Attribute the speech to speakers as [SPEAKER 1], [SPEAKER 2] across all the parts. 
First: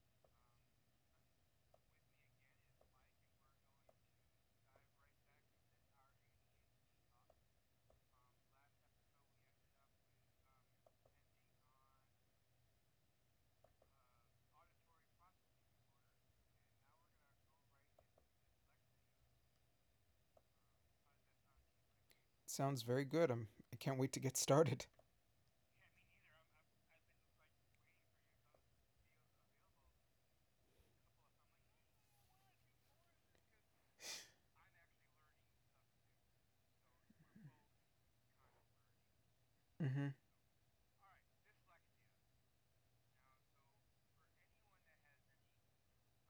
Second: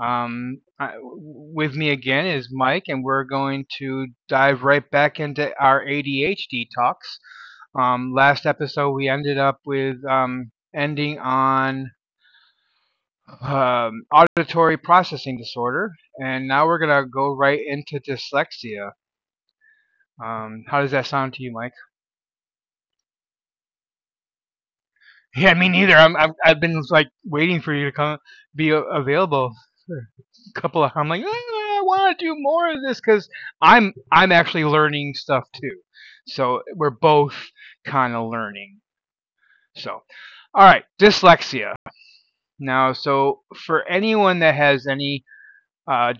[SPEAKER 1] With me again is Mike, and we're going to dive right back into our ADHD talks. Last episode, we ended up with ending on auditory processing disorder, and now we're gonna go right into dyslexia. How does that sound to you, Mike?
[SPEAKER 2] Sounds very good. I can't wait to get started.
[SPEAKER 1] Yeah, me neither. I've been like waiting for you to come available. For A couple of I'm like "Ah, I want to do more of this because I'm actually learning stuff too. So we're both kind of learning.
[SPEAKER 2] Mm-hmm.
[SPEAKER 1] So, all right, dyslexia. Now, for anyone that has any uh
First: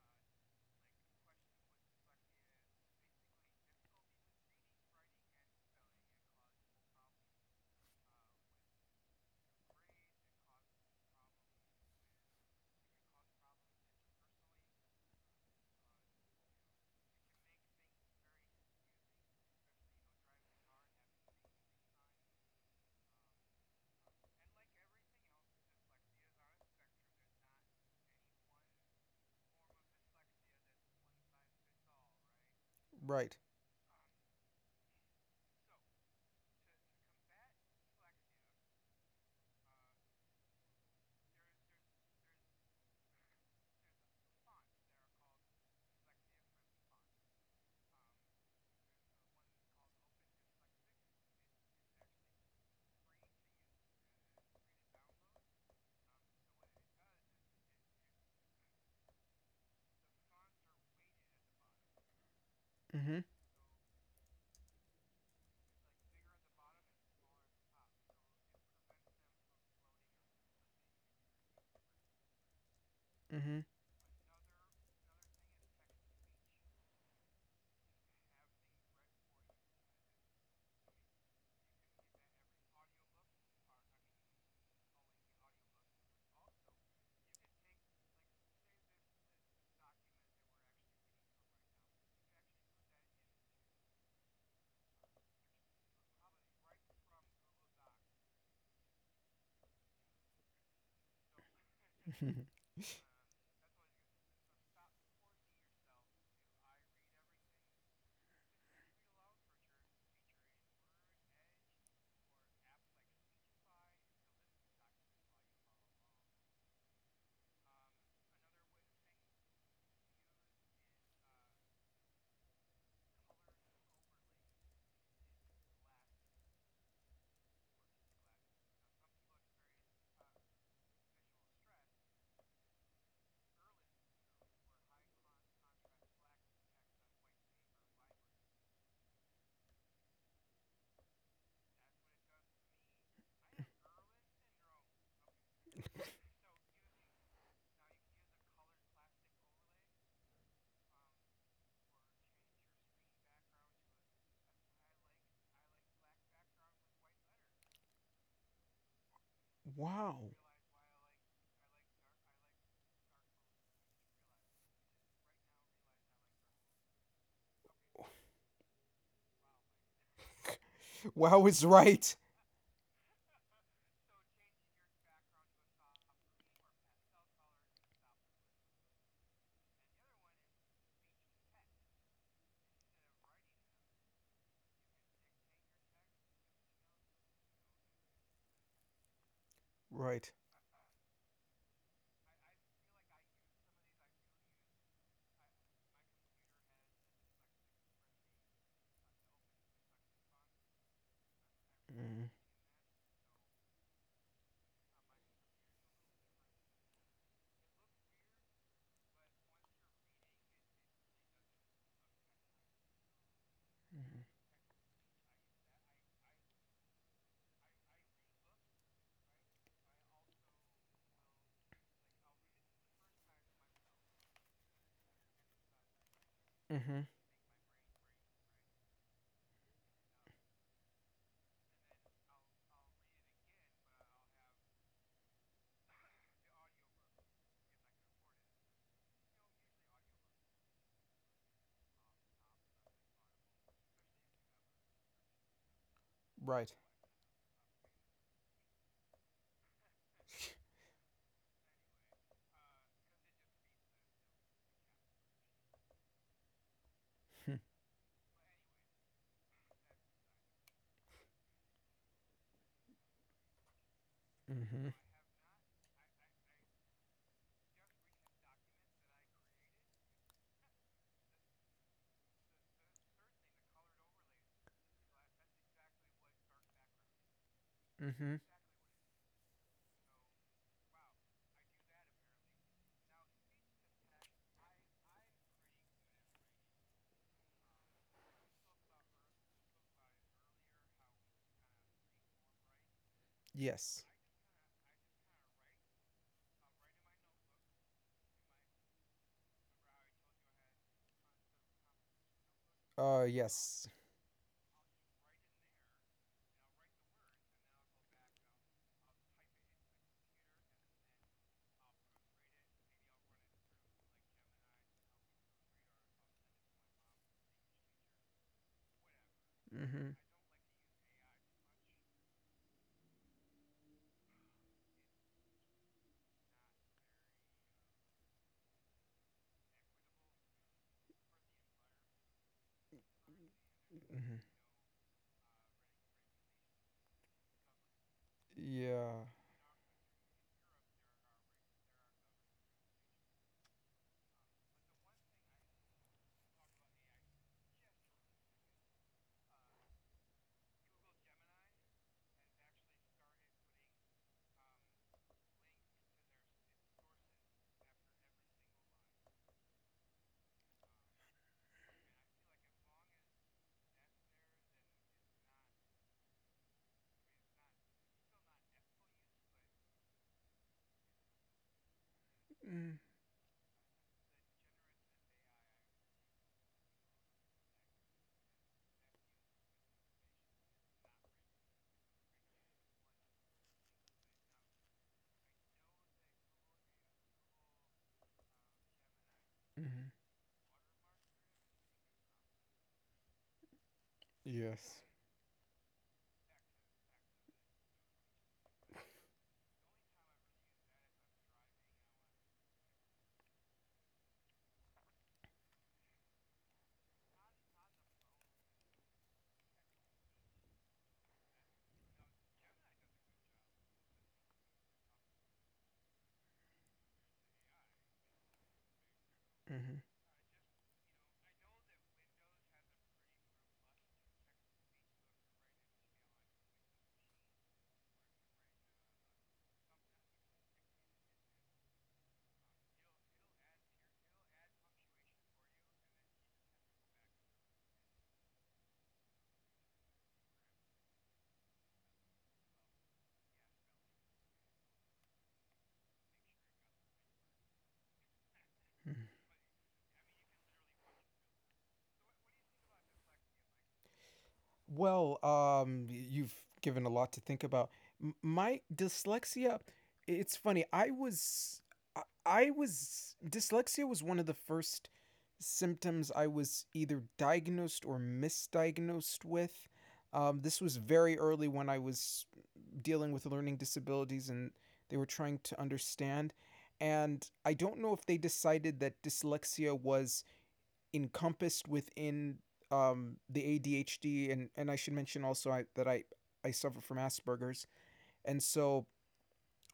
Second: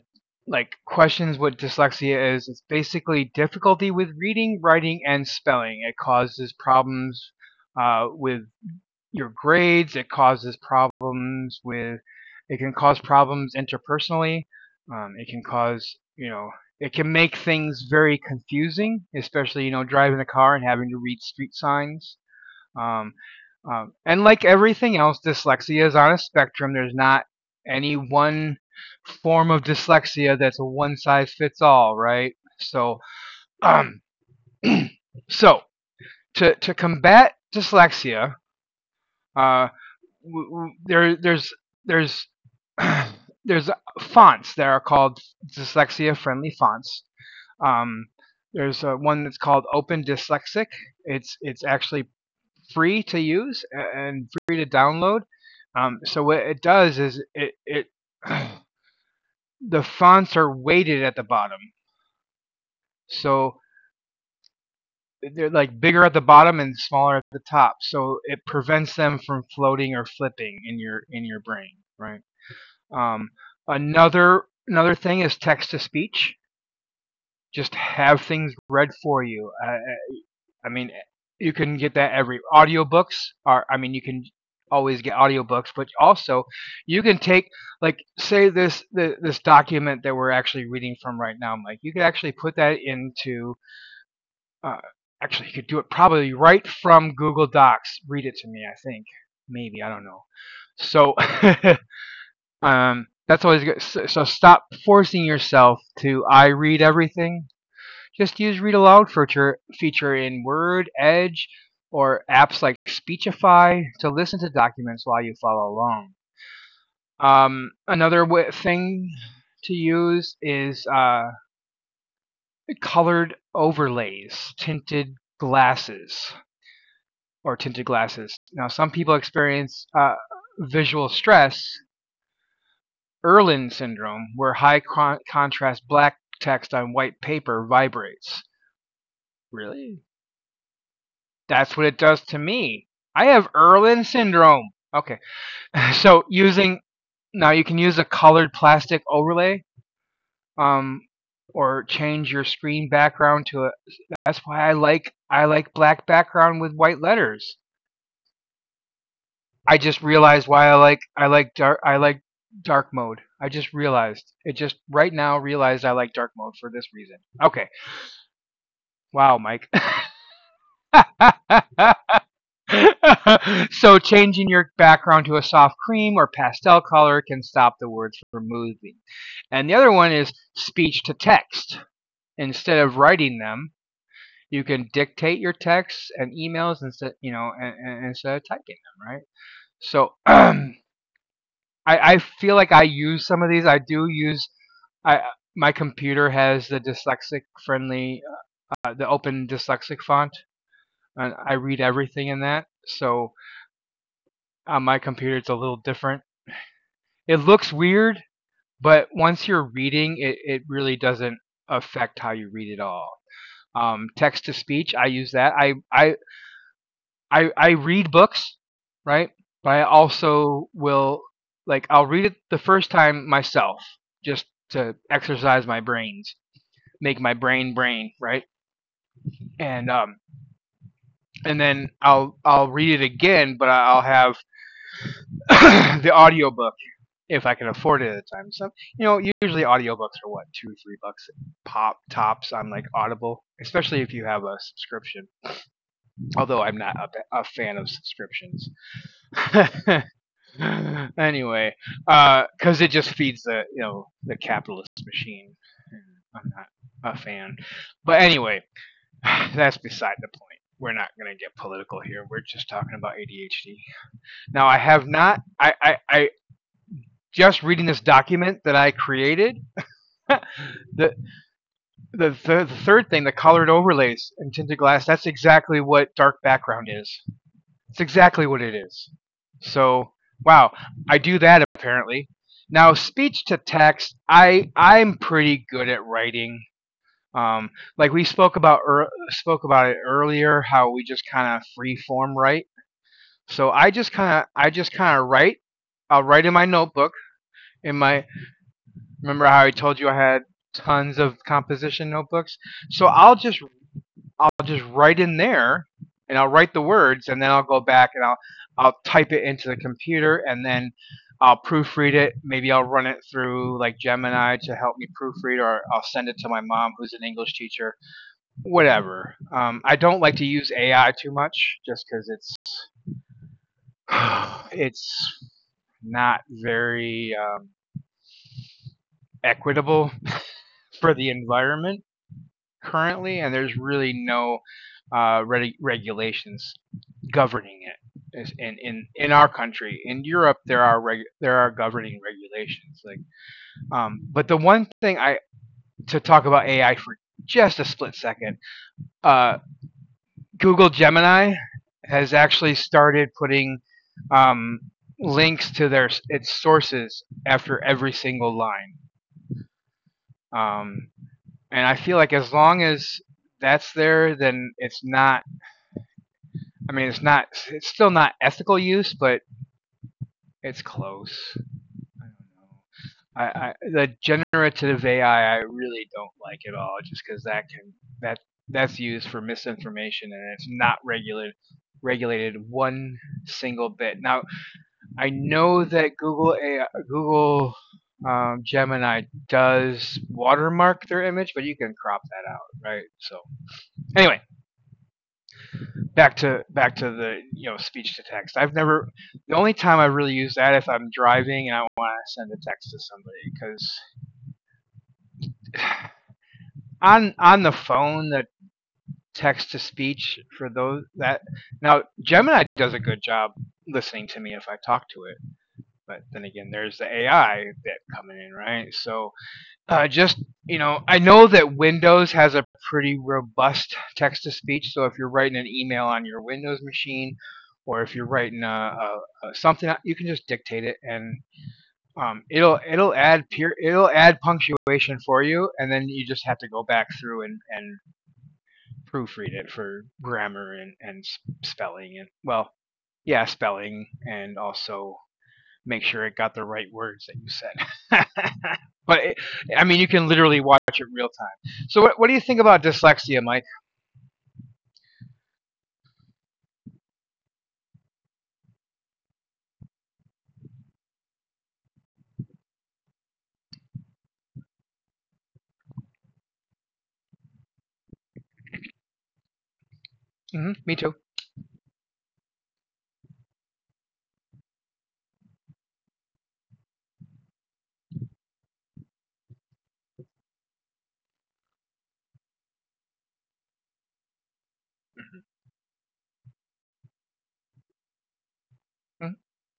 [SPEAKER 1] like questions what dyslexia is, it's basically difficulty with reading, writing, and spelling. It causes problems with your grades. It causes problems with. It can cause problems interpersonally. It can cause you know. It can make things very confusing, especially you know driving a car and having to read street signs. Um, and like everything else, dyslexia is on a spectrum. There's not any one form of dyslexia that's a one size fits all, right? So,
[SPEAKER 2] Right.
[SPEAKER 1] um, so, to combat dyslexia, uh, w- w- there there's there's fonts that are called dyslexia friendly fonts. Um, there's one that's called Open Dyslexic. It's actually free to use and free to download. So what it does is it the fonts are weighted at the bottom,
[SPEAKER 2] Mm-hmm.
[SPEAKER 1] so they're like bigger at the bottom and smaller at the top. So it prevents them from floating or flipping in your brain, right? Um,
[SPEAKER 2] Mm-hmm.
[SPEAKER 1] another thing is text to speech. Just have things read for you. I mean, you can get that every audiobooks are. I mean, you can always get audiobooks, but also you can take like this document that we're actually reading from right now, Mike. You could actually put that into. Uh, actually, you could do it probably right from Google Docs. Read it to me. I think maybe I don't know. So that's always good. So, stop forcing yourself to I read everything. Just use read aloud feature in Word, Edge, or apps like Speechify to listen to documents while you follow along. Thing to use is colored overlays, tinted glasses. Now, some people experience visual stress Erlen syndrome, where high contrast black text on white paper vibrates. Really? That's what it does to me. I have Erlen syndrome. Okay. So using now you can use a colored plastic overlay um, or change your screen background to a that's why I like black background with white letters. I just
[SPEAKER 2] Wow.
[SPEAKER 1] realized why I like dark mode. I just realized. It just right now realized I like dark mode for this reason. Okay. Wow, Mike.
[SPEAKER 2] Wow is right.
[SPEAKER 1] So changing your background to a soft cream or pastel color can stop the words from moving. And the other one is speech to text. Instead of writing them, you can dictate your texts and emails instead, you know, and instead of typing them, right? So
[SPEAKER 2] Right.
[SPEAKER 1] I feel like I use some of these. I do use. I My computer has the dyslexic friendly, the open dyslexic font, and I read
[SPEAKER 2] Mm-hmm.
[SPEAKER 1] everything in that. So on my computer it's a little different. It looks weird, but once you're reading, it really doesn't affect how you read at all. Text to speech, I use that. I read books, right? But I also will I'll read it the first time myself, just to exercise my brains,
[SPEAKER 2] Mm-hmm.
[SPEAKER 1] make my brain, right? And um and then I'll read it again, but I'll have the audiobook if I can afford it at the time. So you know, usually audiobooks are what two, three bucks pop tops on like Audible, especially if you have a subscription.
[SPEAKER 2] Right.
[SPEAKER 1] Although I'm not a fan of subscriptions. Anyway, because it just feeds the you know the capitalist machine. I'm not a fan. But anyway, that's beside the point. We're not going to get political here. We're just talking about ADHD. Now, I
[SPEAKER 2] Mm-hmm.
[SPEAKER 1] have not, I Just reading this document that I created, the the third thing, the colored overlays and tinted glass, that's exactly what dark background is. It's
[SPEAKER 2] Mm-hmm.
[SPEAKER 1] exactly what it is. So wow, I do that apparently. Now speech to text, I I'm pretty good at writing. Um, like we spoke about ear spoke about it earlier, how we just kind of free form write. So
[SPEAKER 2] Yes.
[SPEAKER 1] I just kind of write. I'll write in my notebook in my remember how I told you I had tons of composition notebooks. So
[SPEAKER 2] Yes.
[SPEAKER 1] I'll just write in there and I'll write the words and then I'll go back and I'll type it into the computer and then I'll proofread it. Maybe I'll run it through like Gemini to help me proofread, or I'll send it to my mom who's an English teacher. Whatever. I
[SPEAKER 2] Mm-hmm.
[SPEAKER 1] don't like to use AI too much just because it's it's not very equitable for the environment currently, and there's really
[SPEAKER 2] Mm-hmm.
[SPEAKER 1] no regulations governing it. is in, in
[SPEAKER 2] Yeah.
[SPEAKER 1] in our country, in Europe there are governing regulations like but the one thing I to talk about AI for just a split second. uh Google Gemini has actually started putting um links to their its sources after every single line. Um and i feel like as long as that's there then it's not. It's still not ethical use, but it's close. I don't know.
[SPEAKER 2] Mm-hmm.
[SPEAKER 1] I the generative AI I really don't like at all, just because that can that that's used for misinformation and it's not regulated one single bit. Now I know that Google AI, Google Gemini does watermark their image, but you can crop that out, right? So anyway,
[SPEAKER 2] Yes.
[SPEAKER 1] back to the you know speech to text. I've never The only time I really use that if I'm driving and I want to send a text to somebody because on the phone the text to speech for those that now Gemini does a good job listening to me if I talk to it. But then again, there's the AI bit coming in, right? So
[SPEAKER 2] Mm-hmm.
[SPEAKER 1] just you know, I know that Windows has a pretty robust text to speech. So if you're writing an email on your Windows machine, or if you're writing a something, you can just dictate it and it'll it'll add pure it'll add punctuation for you, and then you just have to go back through and, proofread it for grammar and, spelling and spelling and also make sure it got the right words that you said.
[SPEAKER 2] Mm-hmm.
[SPEAKER 1] but it, I mean, you can literally watch it real time. So what do you think about dyslexia, Mike?
[SPEAKER 2] You've given a lot to think about. My dyslexia, it's funny. I was, Dyslexia was one of the first symptoms I was either diagnosed or misdiagnosed with. This
[SPEAKER 1] Hmm,
[SPEAKER 2] was
[SPEAKER 1] me too.
[SPEAKER 2] very early when I was dealing with learning disabilities and they were trying to understand. And I don't know if they decided that dyslexia was encompassed within the ADHD, and I should mention also that I suffer from Asperger's, and so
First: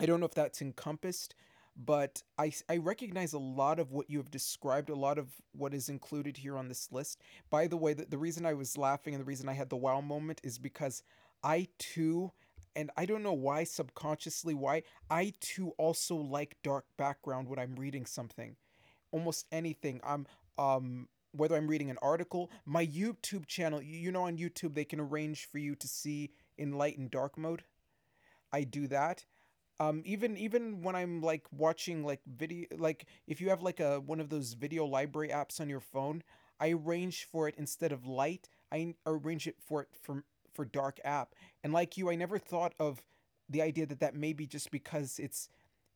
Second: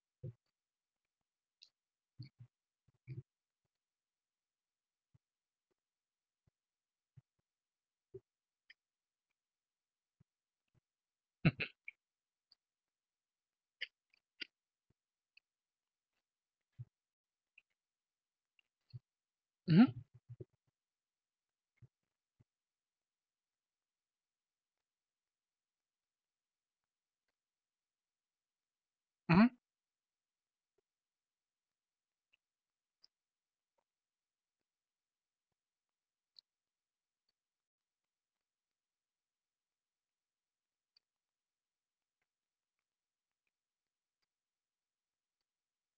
[SPEAKER 2] I don't know if that's encompassed, but I recognize a lot of what you have described, a lot of what is included here on this list. By the way, the reason I was laughing and the reason I had the wow moment is because I too. And I don't know why subconsciously why I too also like dark background when I'm reading something almost anything.
[SPEAKER 1] Mm-hmm.
[SPEAKER 2] I'm Whether I'm reading an article, my YouTube channel, you know on YouTube they can arrange for you to see in light and dark mode. I do that.
[SPEAKER 1] Hmm.
[SPEAKER 2] Even even when I'm like watching like video, like if you have like a one of those video library apps on your phone, I arrange for it instead of light, I arrange it for it for dark app. And like you, I never thought of the idea that that may be just because it's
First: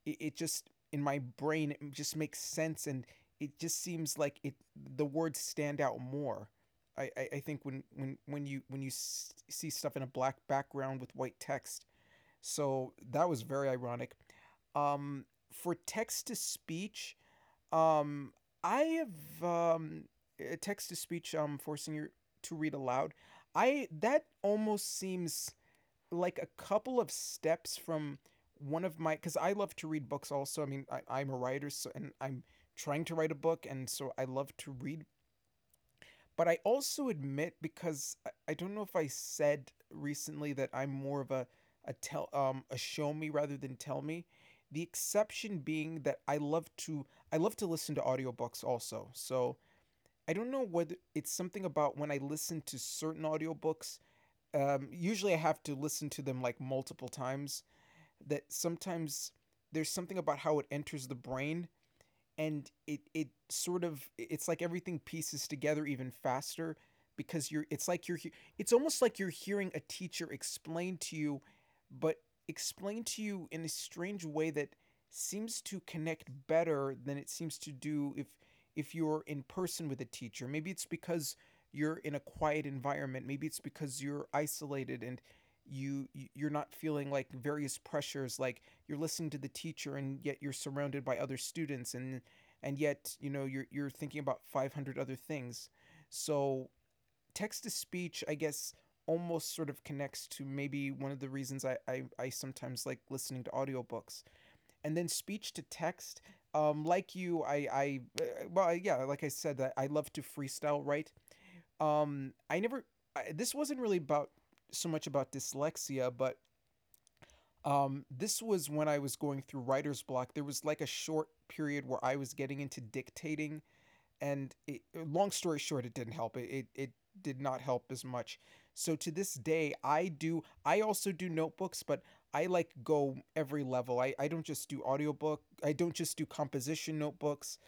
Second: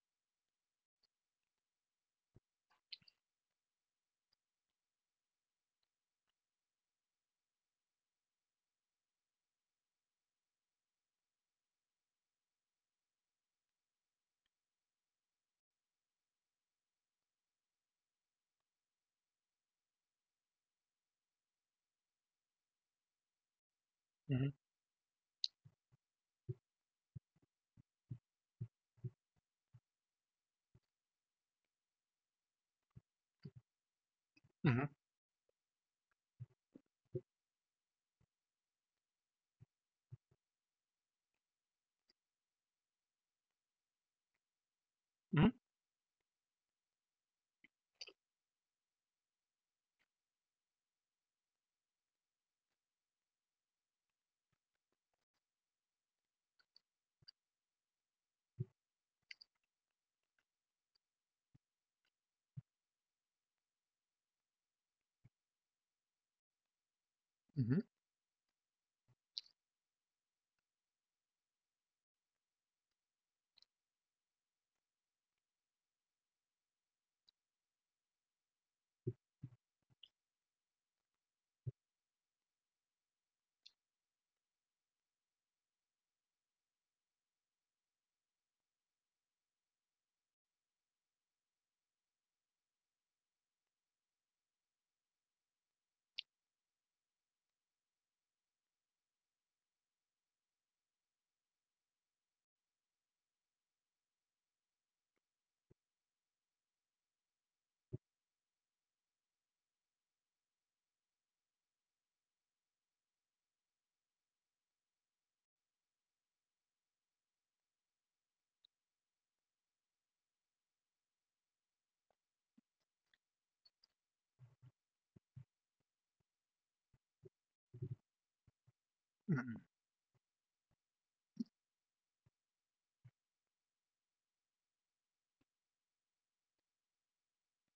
[SPEAKER 2] it, it just in my brain it just makes sense and it just seems like it the words stand out more. I think when, when you see stuff in a black background with white text. So that was very ironic. um for text to speech, um I have text to speech, forcing you to read aloud. I that
[SPEAKER 1] Hmm.
[SPEAKER 2] almost seems like a couple of steps from one of my, because I love to read books also. I mean, I'm a writer, so, and I'm trying to write a book, and so I love to
[SPEAKER 1] Hmm.
[SPEAKER 2] read. But I also admit, because I don't know if I said recently that I'm more of a tell, a show me rather than tell me. The
[SPEAKER 1] Hmm.
[SPEAKER 2] exception being that I love to listen to audiobooks also. So I don't know whether it's something about when I listen to certain audiobooks. Usually I have to listen to them like multiple times, that sometimes there's something about how it enters the brain, and it sort of, it's like everything pieces together even faster because you're
[SPEAKER 1] Hmm.
[SPEAKER 2] it's like you're, it's almost like you're hearing a teacher explain to you, but explain to you in a strange way that seems to connect better than it seems to do if you're in person with a teacher. Maybe it's because you're in a quiet environment. Maybe it's because you're isolated, and you're not feeling like various pressures, like you're listening to the teacher and yet you're surrounded by other students, and yet you know you're thinking about 500 other things. So text to speech, I guess, almost sort of connects to maybe one of the reasons I sometimes like listening to audiobooks. And then speech to text, like you I well yeah, like I said, I love to freestyle write. I never I, This wasn't really about so much about dyslexia. But this was when I was going through writer's block. There was like a short period where I was getting into dictating, and long story short, it didn't help. It did not help as much. So to this
[SPEAKER 1] Hmm.
[SPEAKER 2] day, I also do notebooks. But I like go every level. I don't just do audiobook, I don't just do composition notebooks.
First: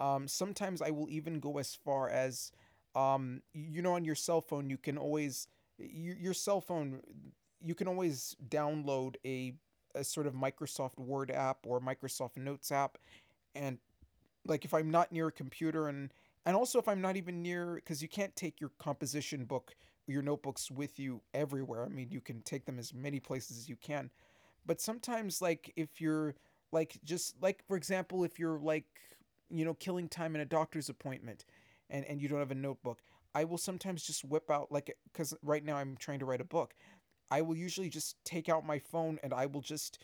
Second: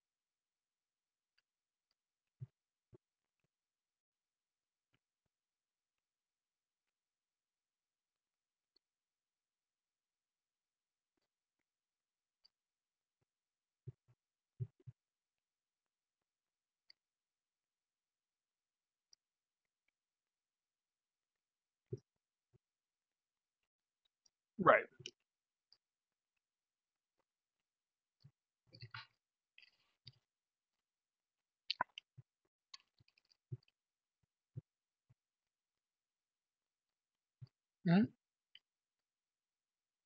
[SPEAKER 2] Um, sometimes I will even go as far as, you know, on your cell phone you can always your cell phone, you can always download a sort of Microsoft Word app or Microsoft Notes app, and like if I'm not near a computer, and also if I'm not even near, because you can't take your composition book, your notebooks with you everywhere. I mean, you can take them as many places as you can. But
[SPEAKER 1] Right.
[SPEAKER 2] sometimes, like if you're like, just like for example, if you're like, you know, killing time in a doctor's appointment, and you don't have a notebook, I will sometimes just whip out, like, cuz right now I'm trying to write a book. I will usually
[SPEAKER 1] Hmm.
[SPEAKER 2] just take out my phone and I will just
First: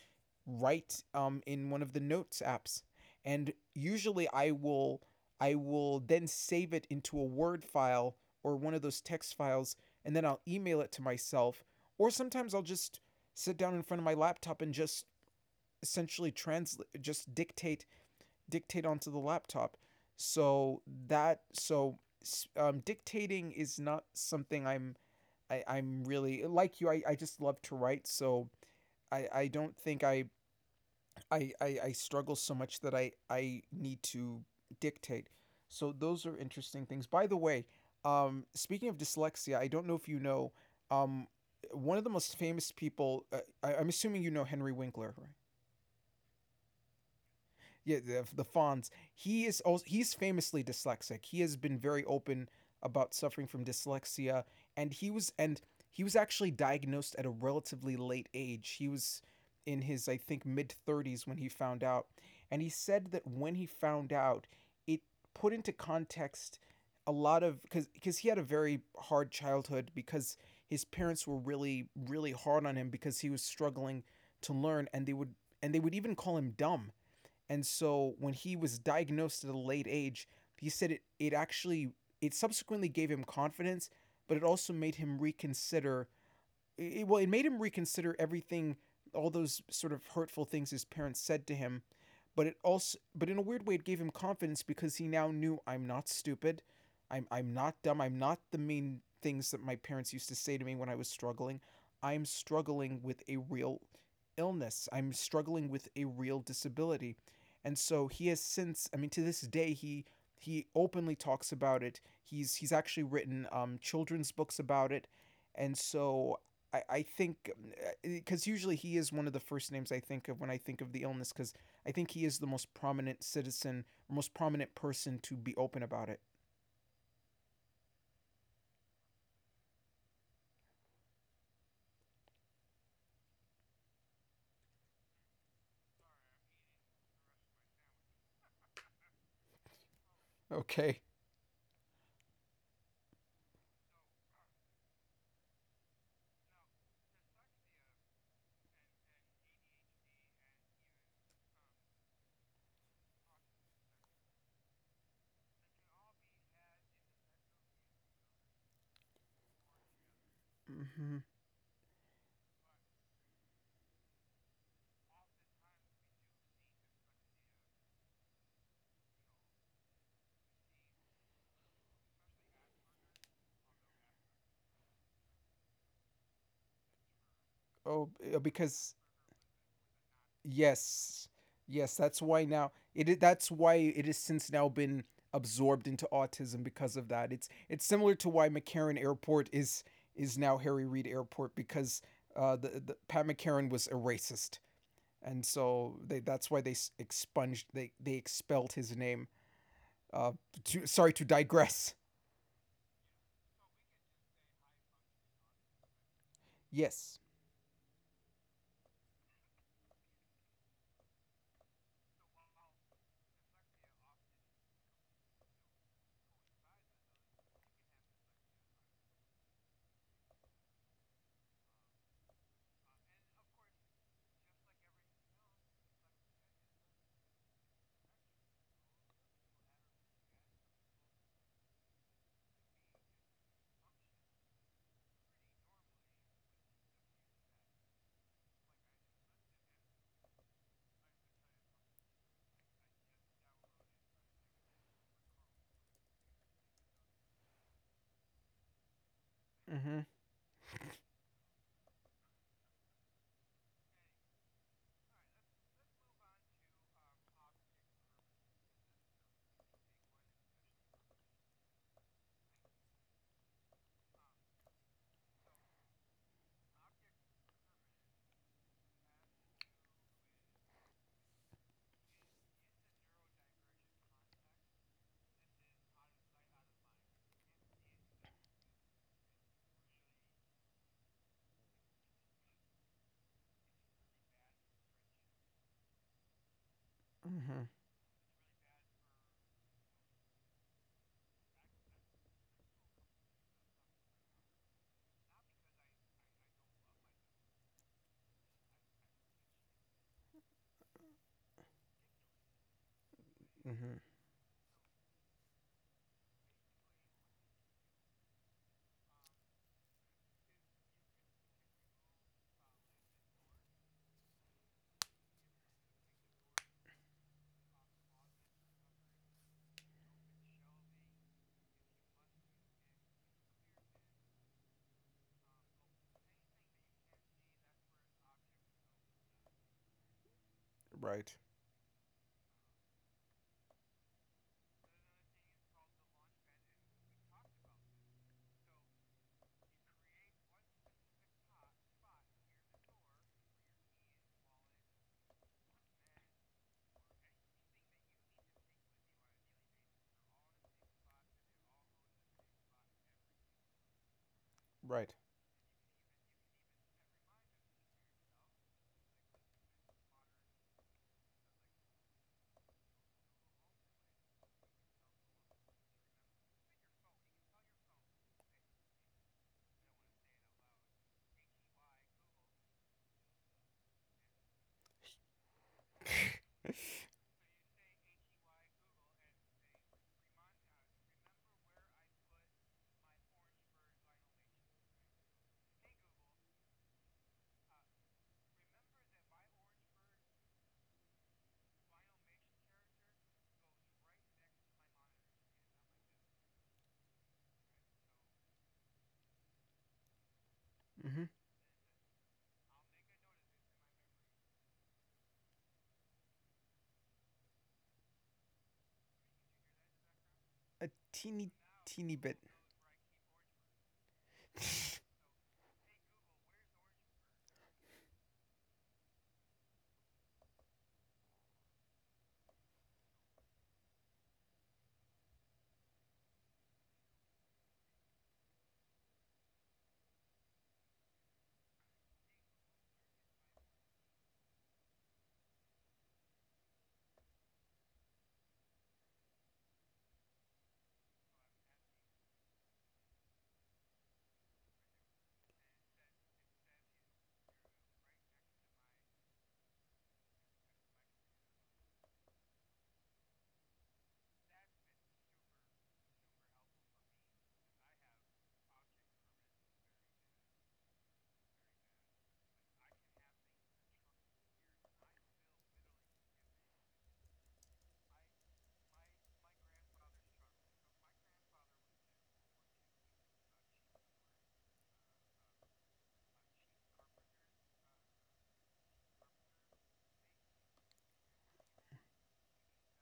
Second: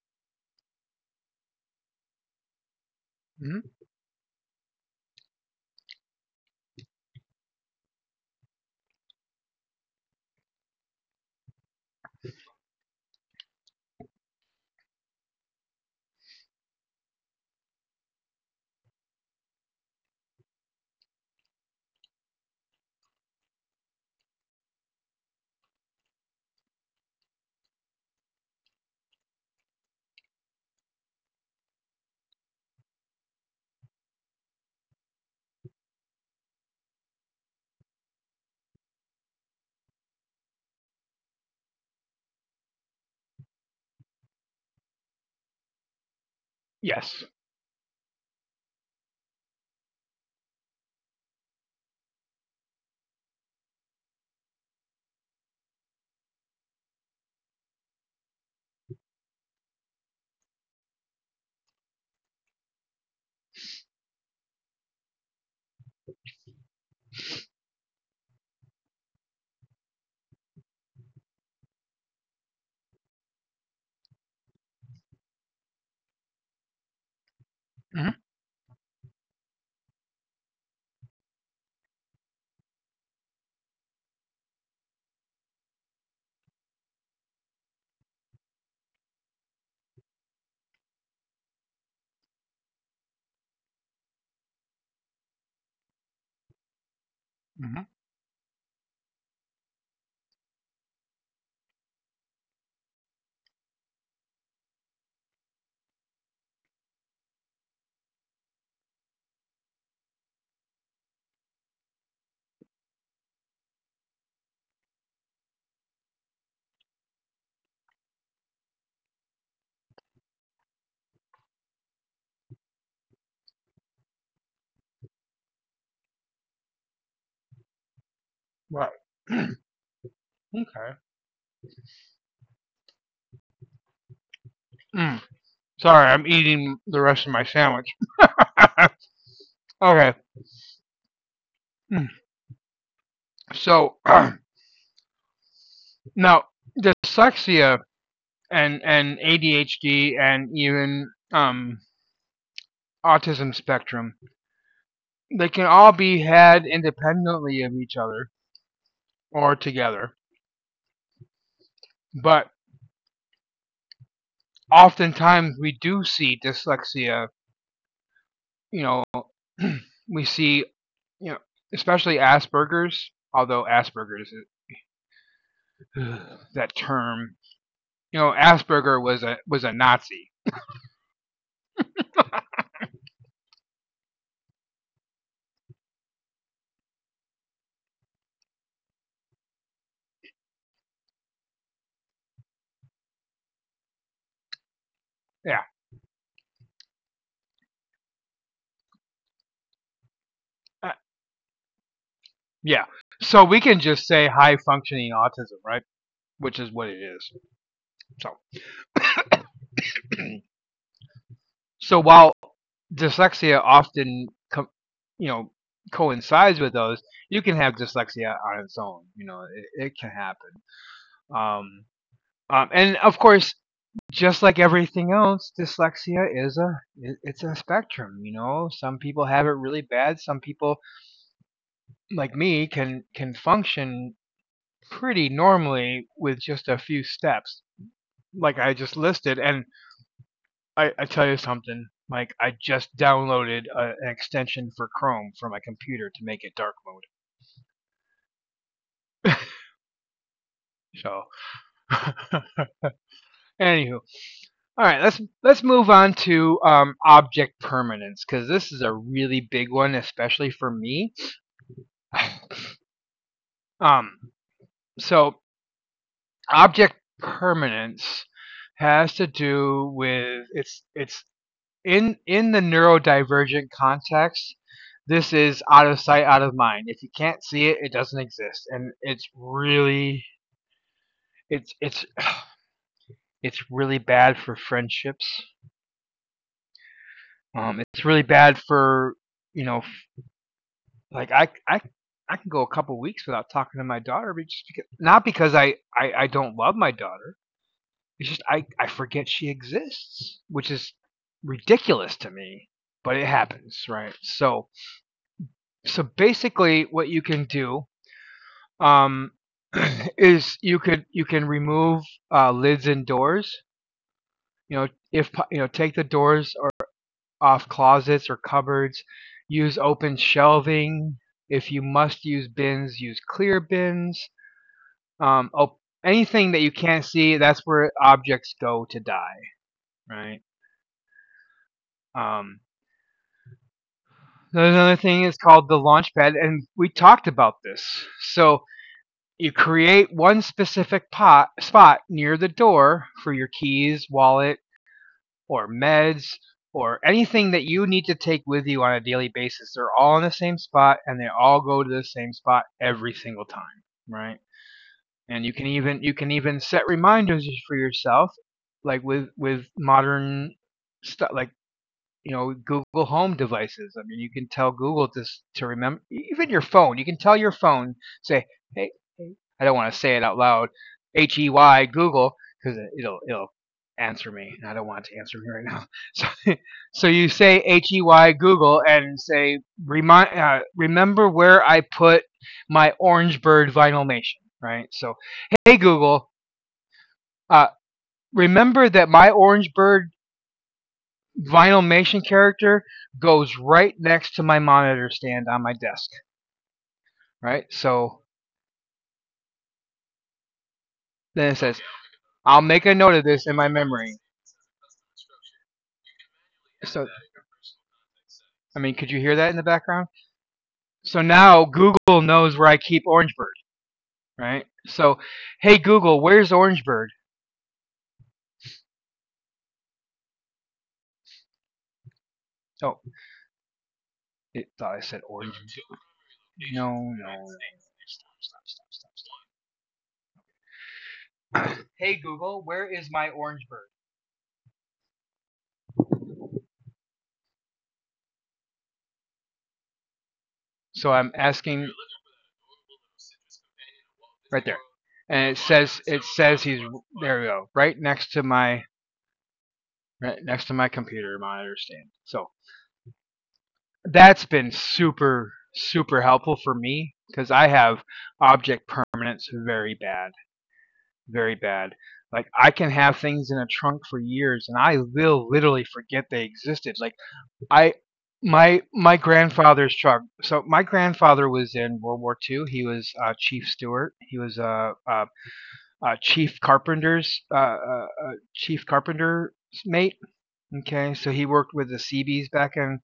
[SPEAKER 2] write, in one of the notes apps. And
[SPEAKER 1] Hmm.
[SPEAKER 2] usually I will then save it into a Word file or one of those text files, and then I'll email it to myself. Or sometimes I'll just sit down in front of my laptop and just essentially translate, just dictate, onto the laptop. So that so Um, dictating is not something I'm, I'm really like you. I just love to write, so I don't think I struggle so much that I need to dictate. So those are interesting things. By the way, speaking of dyslexia, I don't know if you know, um, one of the most famous people. I'm assuming you know Henry Winkler, right?
[SPEAKER 1] Yes.
[SPEAKER 2] Yeah, the fonts. He is also, he's famously dyslexic. He has been very open about suffering from dyslexia, and he was actually diagnosed at a relatively late age. He was in his, I think, mid 30s when he found out, and he said that when he found out, it put into context a lot of, because he had a very hard childhood, because his parents were really really hard on him because he was struggling to learn, and they would even call him dumb. And
[SPEAKER 1] Hmm.
[SPEAKER 2] so when he was diagnosed at a late age, he said it actually, it subsequently gave him confidence, but it also made him reconsider, it made him reconsider everything, all those sort of hurtful things his parents said to him. But it also, but in a weird way, it gave him confidence because he now knew I'm not stupid, I'm not
[SPEAKER 1] Hmm.
[SPEAKER 2] dumb, I'm not the mean things that my parents used to say to me when I was struggling. I'm struggling with a real illness. I'm struggling with a real disability. And so he has since, I mean, to this day, he openly talks about it. He's actually written, children's books about it, and so I think, because usually he is one of the first names I think of when I think of the illness, because I think he is the most prominent citizen, most prominent person to be open about it.
[SPEAKER 1] Right. Okay. Mm. Sorry, I'm eating the rest of my sandwich. Okay.
[SPEAKER 2] Okay.
[SPEAKER 1] Mm. So. Now, Dyslexia and ADHD and even autism spectrum, they can all be had independently of each other or together.
[SPEAKER 2] Mm-hmm.
[SPEAKER 1] But oftentimes we do see dyslexia. You know, we see you know especially Asperger's. Although Asperger's that term,
[SPEAKER 2] Oh,
[SPEAKER 1] you know,
[SPEAKER 2] because
[SPEAKER 1] Asperger was a Nazi.
[SPEAKER 2] yes, yes, that's why now it, that's why it has since now been absorbed into autism because of that. It's similar to why McCarran Airport is now Harry Reid Airport because the Pat McCarran was a racist. And
[SPEAKER 1] Yeah,
[SPEAKER 2] so they, that's why they expunged, they expelled his name. Uh, to,
[SPEAKER 1] uh,
[SPEAKER 2] sorry to digress.
[SPEAKER 1] yeah. So we can just say high functioning autism, right? Which is what it
[SPEAKER 2] Yes.
[SPEAKER 1] is. So, so while dyslexia you know, coincides with those, you can have dyslexia on its own. You know, it can happen. Um, and of course, just like everything else, dyslexia is it's a spectrum. You know, some people have it really bad. Some people, like me, can function pretty normally with just a few steps, like I just listed, and I tell you something, Mike. I just downloaded an extension for Chrome for my computer to make it dark mode.
[SPEAKER 2] Mm-hmm.
[SPEAKER 1] So, anywho, all right, let's move on to object permanence because this is a really big one, especially for me. Um, so, object permanence has to do with it's in the neurodivergent context, this is out of sight, out of mind. If you can't see it, it doesn't exist, and it's really it's it's really bad for friendships.
[SPEAKER 2] Mm-hmm.
[SPEAKER 1] It's really bad for you know, like I can go a couple weeks without talking to my daughter, but just because, not because I don't love my daughter. It's just I forget she exists, which is ridiculous to me, but it happens,
[SPEAKER 2] Mm-hmm.
[SPEAKER 1] right? So basically, what you can do um, is you can remove lids and doors. You know, if po- you know, take the doors or off closets or cupboards. Use open shelving. If you must use bins, use clear bins. Um, op- anything that you can't see, that's where objects go to die. Right.
[SPEAKER 2] Right.
[SPEAKER 1] Um, there's another thing is called the launch pad, and we talked about this. So you create one specific pot spot near the door for your keys, wallet, or meds, or anything that you need to take with you on a daily basis. They're all in the same spot and they all go to the same spot every single time, right?
[SPEAKER 2] Right.
[SPEAKER 1] And you can even set reminders for yourself, like with modern stuff, like you know, Google Home devices. I mean, you can tell Google to remember. Even your phone, you can tell your phone, say hey, hey," I don't want to say it out loud, H E Y Google, cuz it'll answer me and I don't want it to answer me right now. So so you say H E Y Google and say, remind remember where I put my orange bird vinyl nation, right? So hey Google, uh remember that my orange bird Vinylmation character goes right next to my monitor stand on my desk, right? So
[SPEAKER 2] Mm-hmm.
[SPEAKER 1] then it says, I'll make a note of this in my memory. So, I mean, could you hear that in the background?
[SPEAKER 2] A
[SPEAKER 1] So
[SPEAKER 2] teeny
[SPEAKER 1] now
[SPEAKER 2] teeny
[SPEAKER 1] Google
[SPEAKER 2] bit.
[SPEAKER 1] knows where I keep Orangebird, right? So, hey Google, where's Orangebird? Oh, it thought I said Orange. No, no. Hey Google, where is my Orangebird? So I'm asking right there. And it says he's there. We go right next to my right next to my computer monitor stand. So that's been super super helpful for me because I have object permanence very bad, very bad. Like I can have things in a trunk for years and I will literally forget they existed. Like I my grandfather's truck. So my grandfather was in World War Two. He was chief steward. He was a chief carpenter's mate. Okay, so he worked with the Seabees back in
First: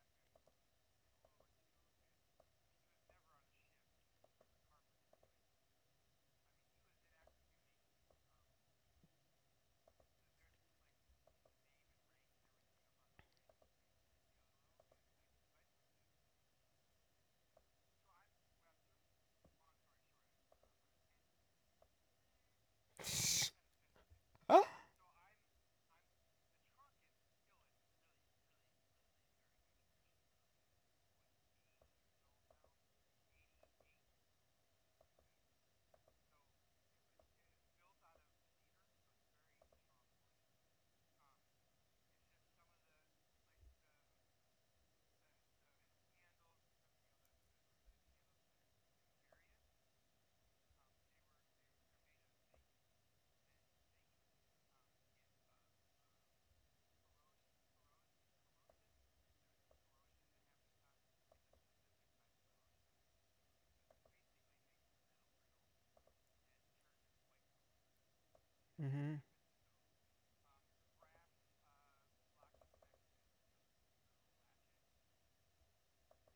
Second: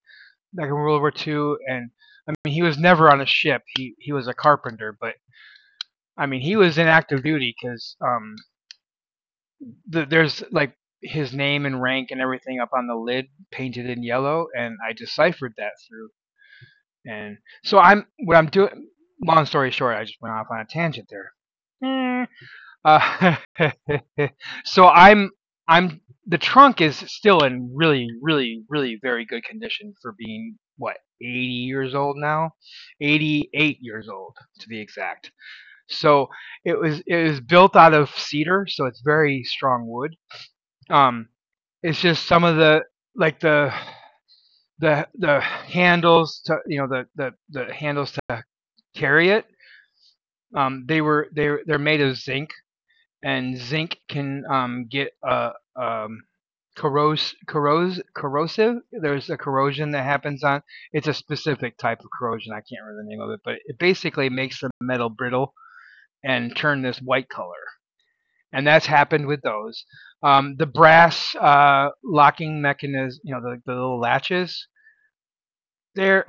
[SPEAKER 1] World War Two, and I mean he was never on a ship. He was a carpenter, but I mean he was in active duty because there's like his name and rank and everything up on the lid painted in yellow, and I deciphered that through. And so I'm what I'm doing. Long story short, I just went off on a tangent there. Mm. Uh, so
[SPEAKER 2] Ah.
[SPEAKER 1] I'm, the trunk is still in really really really very good condition for being what 80 years old now, 88 years old to be exact. So it was built out of cedar, so it's very strong wood. Um, it's just some of the, like the the handles to, you know, the handles to carry it. They were they they're made of zinc and zinc can get a um, corrosive. There's a corrosion that happens on. It's a specific type of corrosion. I can't remember the name of it, but it basically makes the metal brittle and turn this white color. And that's
[SPEAKER 2] Mm-hmm.
[SPEAKER 1] happened with those. The brass locking mechanism, you know, the little latches, they're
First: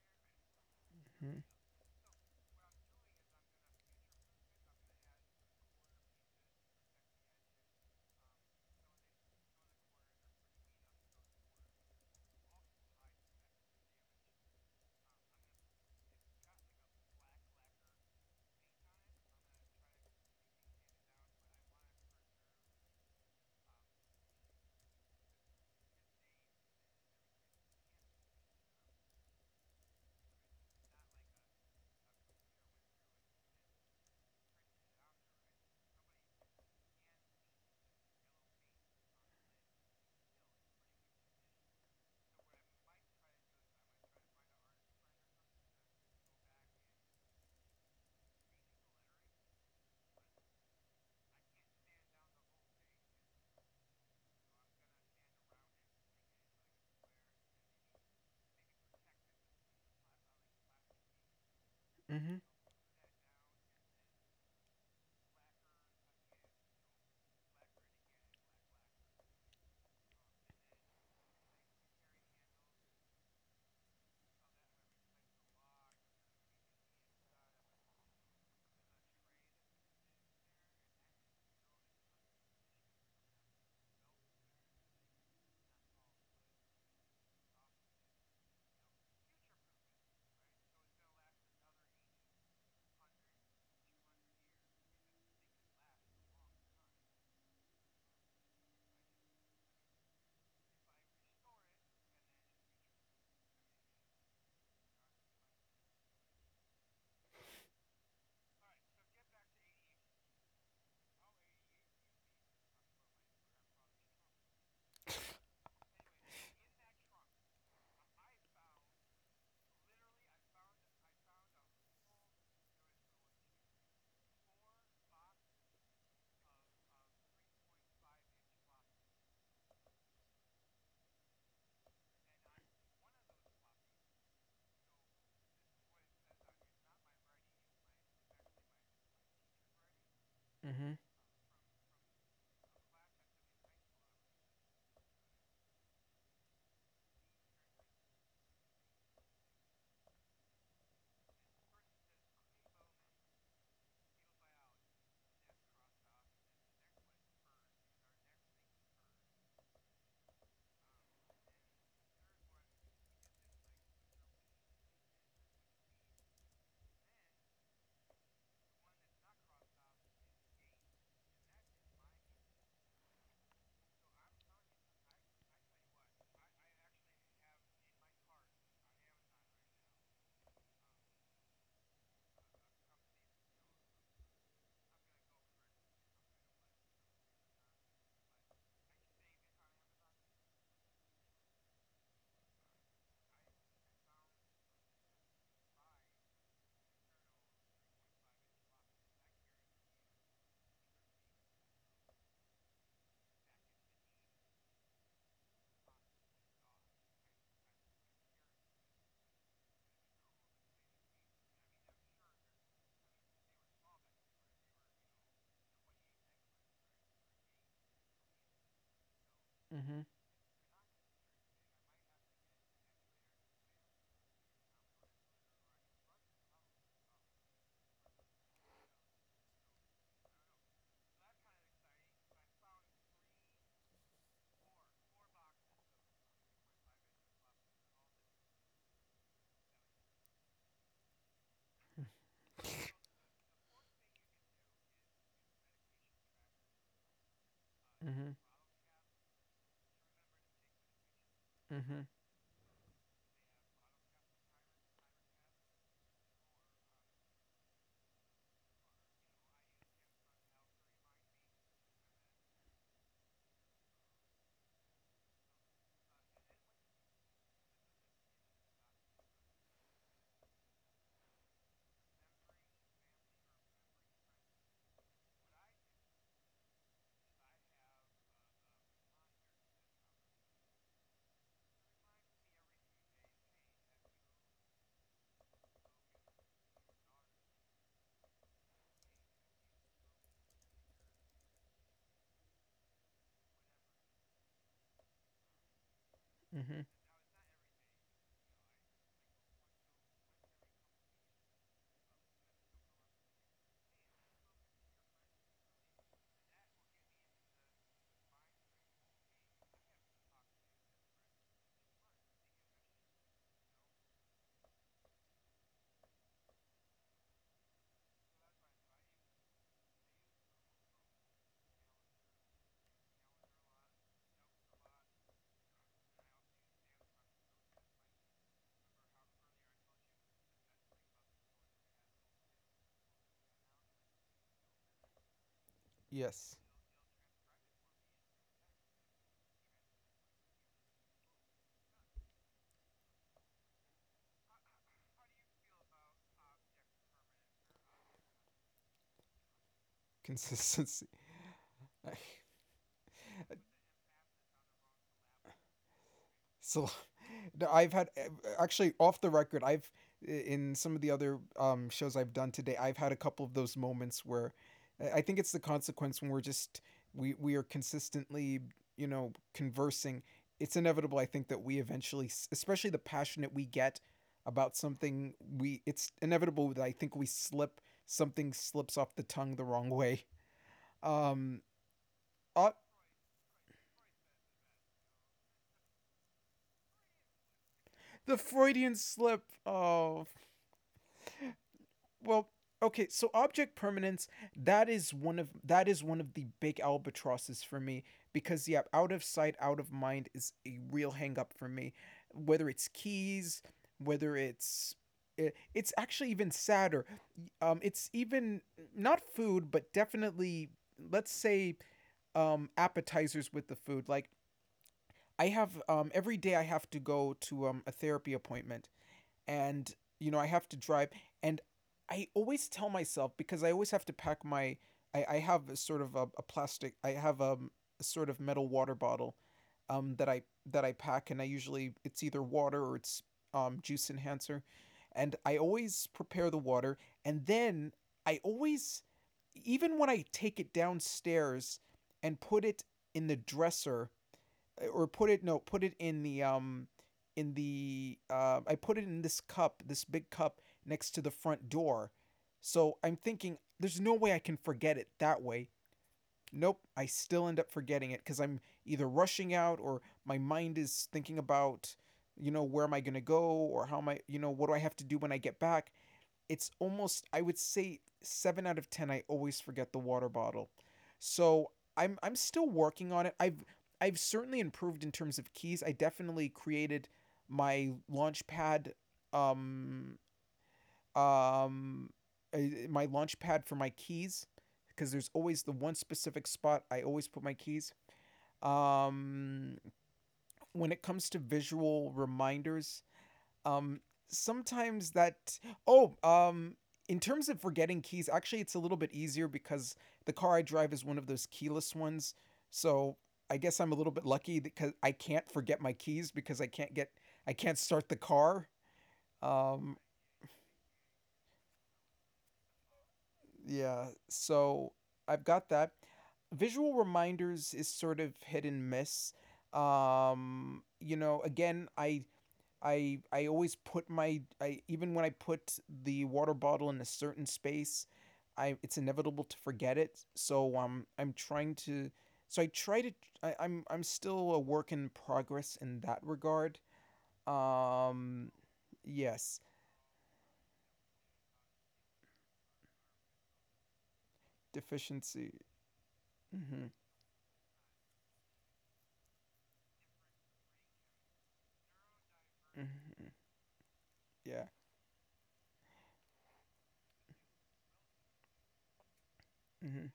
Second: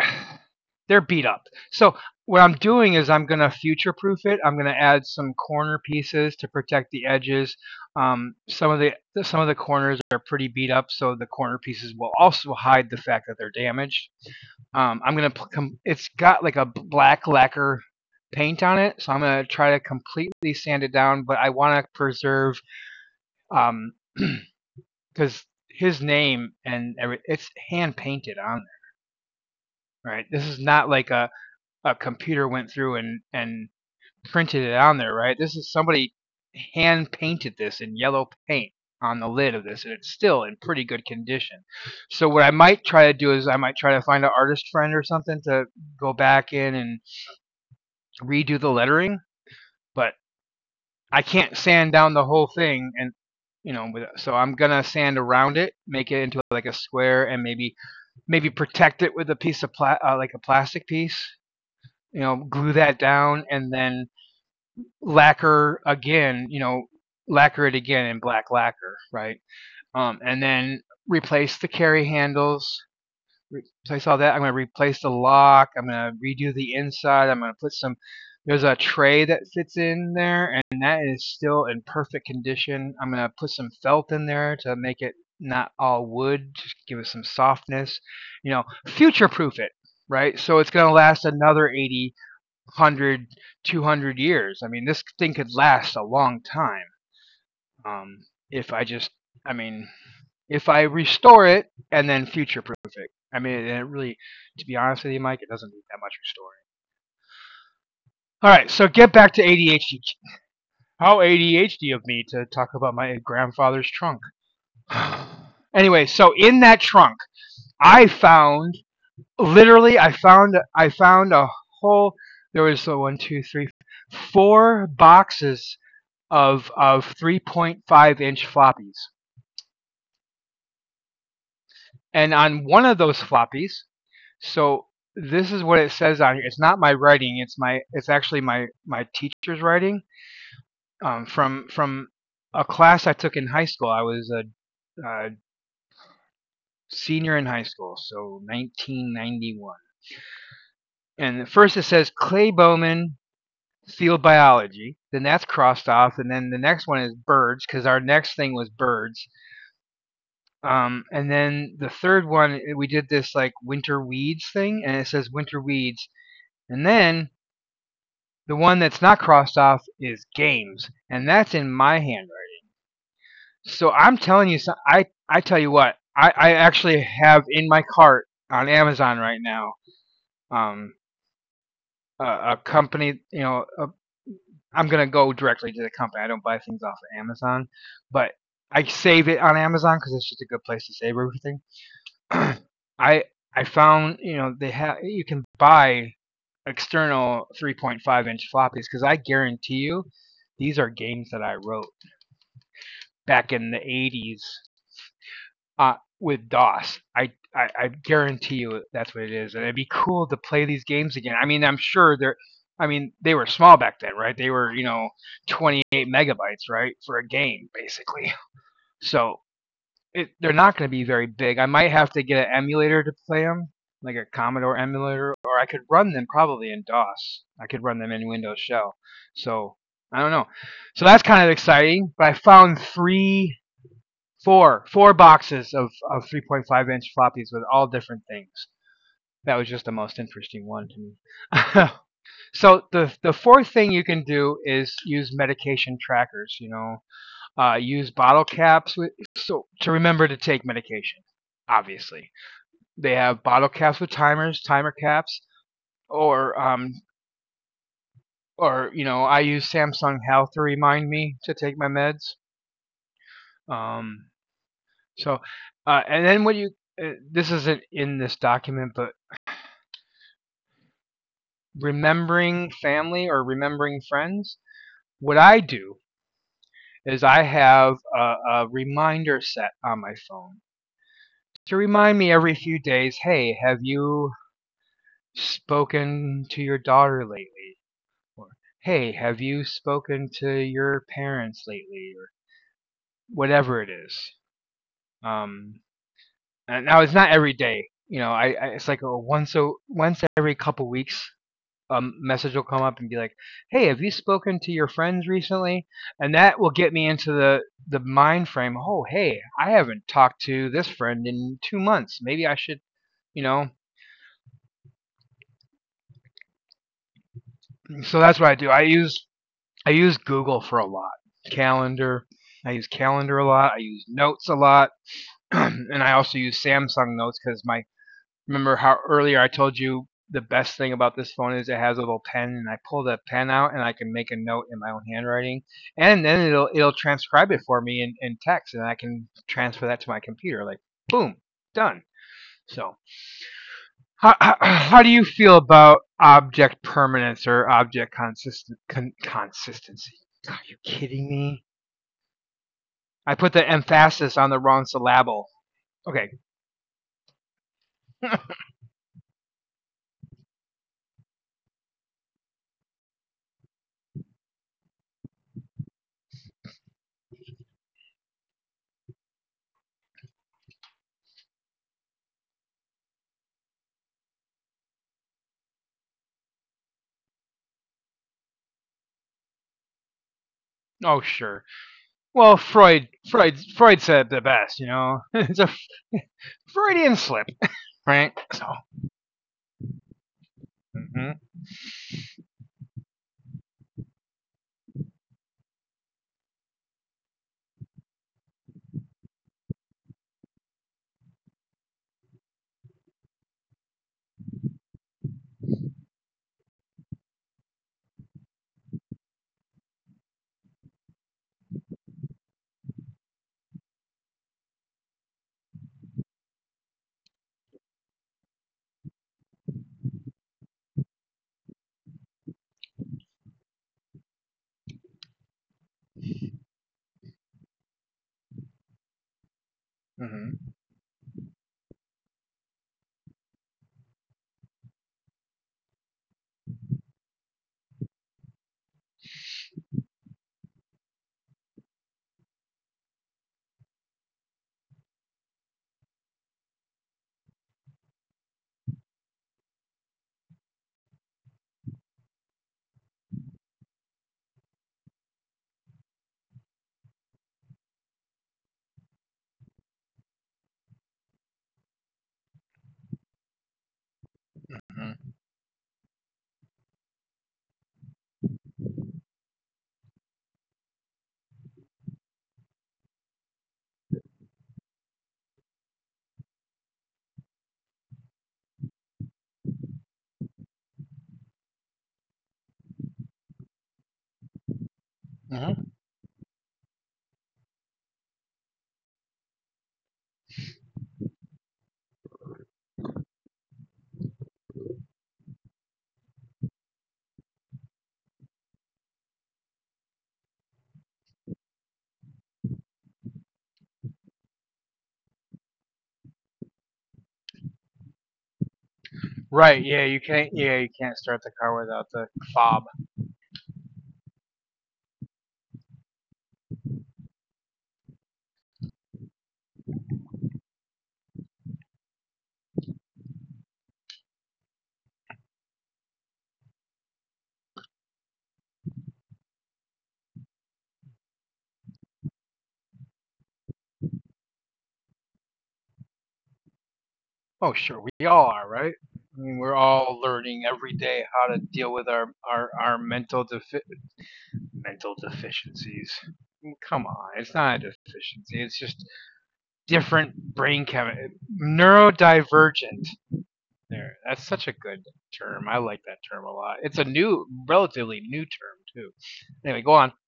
[SPEAKER 1] beat
[SPEAKER 2] Mm-hmm.
[SPEAKER 1] up. So what I'm doing is I'm going to future proof it. I'm going to add some corner pieces to protect the edges. Um, some of the some of the corners are pretty beat up, so the corner pieces will also hide the fact that they're damaged. I'm going to it's got like a black lacquer paint on it, so I'm going to try to completely sand it down, but I want to preserve, um, because his name and every, it's hand painted on there, right? This is not like a computer went through and printed it on there, right? This is somebody hand painted this in yellow paint on the lid of this, and it's still in pretty good condition. So what I might try to do is I might try to find an artist friend or something to go back in and redo the lettering, but I can't sand down the whole thing, and you know, so I'm gonna sand around it, make it into like a square, and maybe protect it with a piece of like a plastic piece. You know,
[SPEAKER 2] Mm-hmm.
[SPEAKER 1] glue that down, and then lacquer again, you know, lacquer it again in black lacquer, right? And then replace the carry handles, replace all that. I'm going to replace the lock. I'm going to redo the inside. I'm going to put some. There's a tray that fits in there, and that is still in perfect condition. I'm going to put some felt in there to make it not all wood, just give it some softness. You know, future proof it, right? So it's going to last another 80, one hundred, 200 years. I mean, this thing could last a long time, um, if I just, I mean, if I restore it and then future proof, I mean it, really, to be honest with you Mike, it doesn't need that much restoring. All right, so get back to ADHD. How ADHD of me to talk about my grandfather's trunk. Anyway, so in that trunk I found, literally, I found a whole, there was one, two, three, four boxes of 3.5-inch floppies. And on one of those floppies, so this is what it says on here. It's not my writing. It's my, it's actually my teacher's writing,
[SPEAKER 2] Mm-hmm.
[SPEAKER 1] from a class I took in high school. I was a senior in high school, so 1991. And first it says Clay Bowman field biology. Then that's crossed off, and then the next one is birds because our next thing was birds. And then the third one, eh, we did this like winter weeds thing, and it says winter weeds. And then the one that's not crossed off is games, and that's in my handwriting. So I'm telling you, I tell you what, I actually have in my cart on Amazon right now, um, a, a company, you know, a, I'm gonna go directly to the company. I don't buy things off of Amazon, but I save it on Amazon because it's just a good place to save everything. I I found, you know, they have, you can buy external 3.5-inch floppies because I guarantee you these are games that I wrote back in the 80s with DOS. I guarantee you that's what it is, and it'd be cool to play these games again. I mean, I'm sure they're. I mean, they were small back then, right? They were, you know, 28 megabytes, right, for a game, basically. So it, they're not going to be very big. I might have to get an emulator to play them, like a Commodore emulator, or I could run them probably in DOS. I could run them in Windows Shell. So I don't know. So that's kind of exciting. But I found three, four boxes of 3.5-inch floppies with all different things. That was just the most interesting one to me. so the fourth thing you can do is use medication trackers. You know, use
[SPEAKER 2] Mm-hmm.
[SPEAKER 1] bottle caps with, so to remember to take medication.
[SPEAKER 2] Mm-hmm.
[SPEAKER 1] Obviously, they have bottle caps with timers, timer caps, or um, or you know, I use Samsung Health to remind me to take my meds. Um, so, and then what you this isn't in this document, but remembering family or remembering friends. What I do is I have a reminder set on my phone to remind me every few days, hey, have you spoken to your daughter lately? Or, hey, have you spoken to your parents lately? Or whatever it is. Um, and
[SPEAKER 2] Mm-hmm.
[SPEAKER 1] now it's not every day. You know, I it's like a once every couple weeks, a message will come up and be like, hey, have you spoken to your friends recently? And that will get me into the mind frame. Oh, hey, I haven't talked to this friend in 2 months. Maybe I should. You know, so that's what I do. I use Google for a lot. Calendar. I use Calendar a lot. I use Notes a lot, and I also use Samsung Notes because my remember how earlier I told you the best thing about this phone is it has a little pen, and I pull that pen out and I can make a note in my own handwriting, and then it'll
[SPEAKER 2] Yes.
[SPEAKER 1] it'll transcribe it for me in text, and I can transfer that to my computer. Like boom, done. So how do you feel about object permanence or object consistency? Are you
[SPEAKER 2] Consistency.
[SPEAKER 1] kidding me? I put the
[SPEAKER 2] A.
[SPEAKER 1] emphasis on the wrong syllable. Okay.
[SPEAKER 2] So no, I've had eh, actually off the record, I've, in some of the other, shows I've done today, I've had a couple of those moments where I think it's the consequence when we're just we are consistently, you know, conversing. It's inevitable, I think, that we eventually, especially the passionate we get about something, we it's inevitable that I think we slip, something slips off the tongue the wrong way.
[SPEAKER 1] Oh, sure.
[SPEAKER 2] Um,
[SPEAKER 1] Well,
[SPEAKER 2] uh,
[SPEAKER 1] Freud said it the best. You know, it's a Freudian slip, right?
[SPEAKER 2] the
[SPEAKER 1] So.
[SPEAKER 2] Freudian slip. Oh,
[SPEAKER 1] Mm hmm.
[SPEAKER 2] well, okay, so object permanence, that is one of the big albatrosses for me because yeah, out of sight out of mind is a real hang up for me, whether it's keys, whether it's it's actually even sadder. It's even, not food but definitely, let's say appetizers with the food. Like I have, every day I have to go to a therapy appointment, and you know I have to drive, and I always tell myself because I always have to pack my, I have a sort of a plastic, I have a sort of metal water bottle that
[SPEAKER 1] Mm
[SPEAKER 2] I
[SPEAKER 1] hmm.
[SPEAKER 2] pack, and I usually it's either water or it's juice enhancer. And I always prepare the water, and then I always, even when I take it downstairs and put it in the dresser, or put it, no, put it in the I put it in this cup, this big cup next to the front door. So I'm thinking there's no way I can forget it that way. Nope, I still end up forgetting it cuz I'm either rushing out or my mind is thinking about, you know, where am I going to go, or how am I, you know, what do I
[SPEAKER 1] Mm
[SPEAKER 2] have to do
[SPEAKER 1] hmm.
[SPEAKER 2] when I get back? It's almost, I would say, 7 out of 10 I always forget the water bottle. So I'm still working on it. I've certainly improved in terms of keys. I definitely created my launch pad, um um uh, my launch pad for my keys, because there's always
[SPEAKER 1] Mm
[SPEAKER 2] the
[SPEAKER 1] hmm.
[SPEAKER 2] one specific spot I always put my keys. Um when it comes to visual reminders, um, sometimes that. Oh, in terms of forgetting keys, actually, it's a little bit easier because the car I drive is one of those keyless ones. So I guess I'm a little bit lucky because I can't forget my keys because I can't start the car.
[SPEAKER 1] Right.
[SPEAKER 2] Um,
[SPEAKER 1] Yeah. You can't. Yeah. You can't start the car without the fob.
[SPEAKER 2] yeah, so I've got that. Visual reminders is sort of hit and miss. You know, again, I always put my, I even when I put the water bottle in a certain space, I, it's inevitable to forget it. So I'm trying to, so I try to, I'm still a work in progress in that regard.
[SPEAKER 1] Oh, sure. We all
[SPEAKER 2] Um
[SPEAKER 1] are, right? I mean,
[SPEAKER 2] yes,
[SPEAKER 1] we're all learning every day how to deal with our mental
[SPEAKER 2] deficiency.
[SPEAKER 1] deficiencies.
[SPEAKER 2] Mhm.
[SPEAKER 1] Come on, it's not a deficiency. It's just different brain chemistry, neurodivergent.
[SPEAKER 2] Mhm.
[SPEAKER 1] There, that's such a
[SPEAKER 2] Yeah.
[SPEAKER 1] good term. I like that term a lot. It's a new, relatively new term too. Anyway, go on.
[SPEAKER 2] Mhm.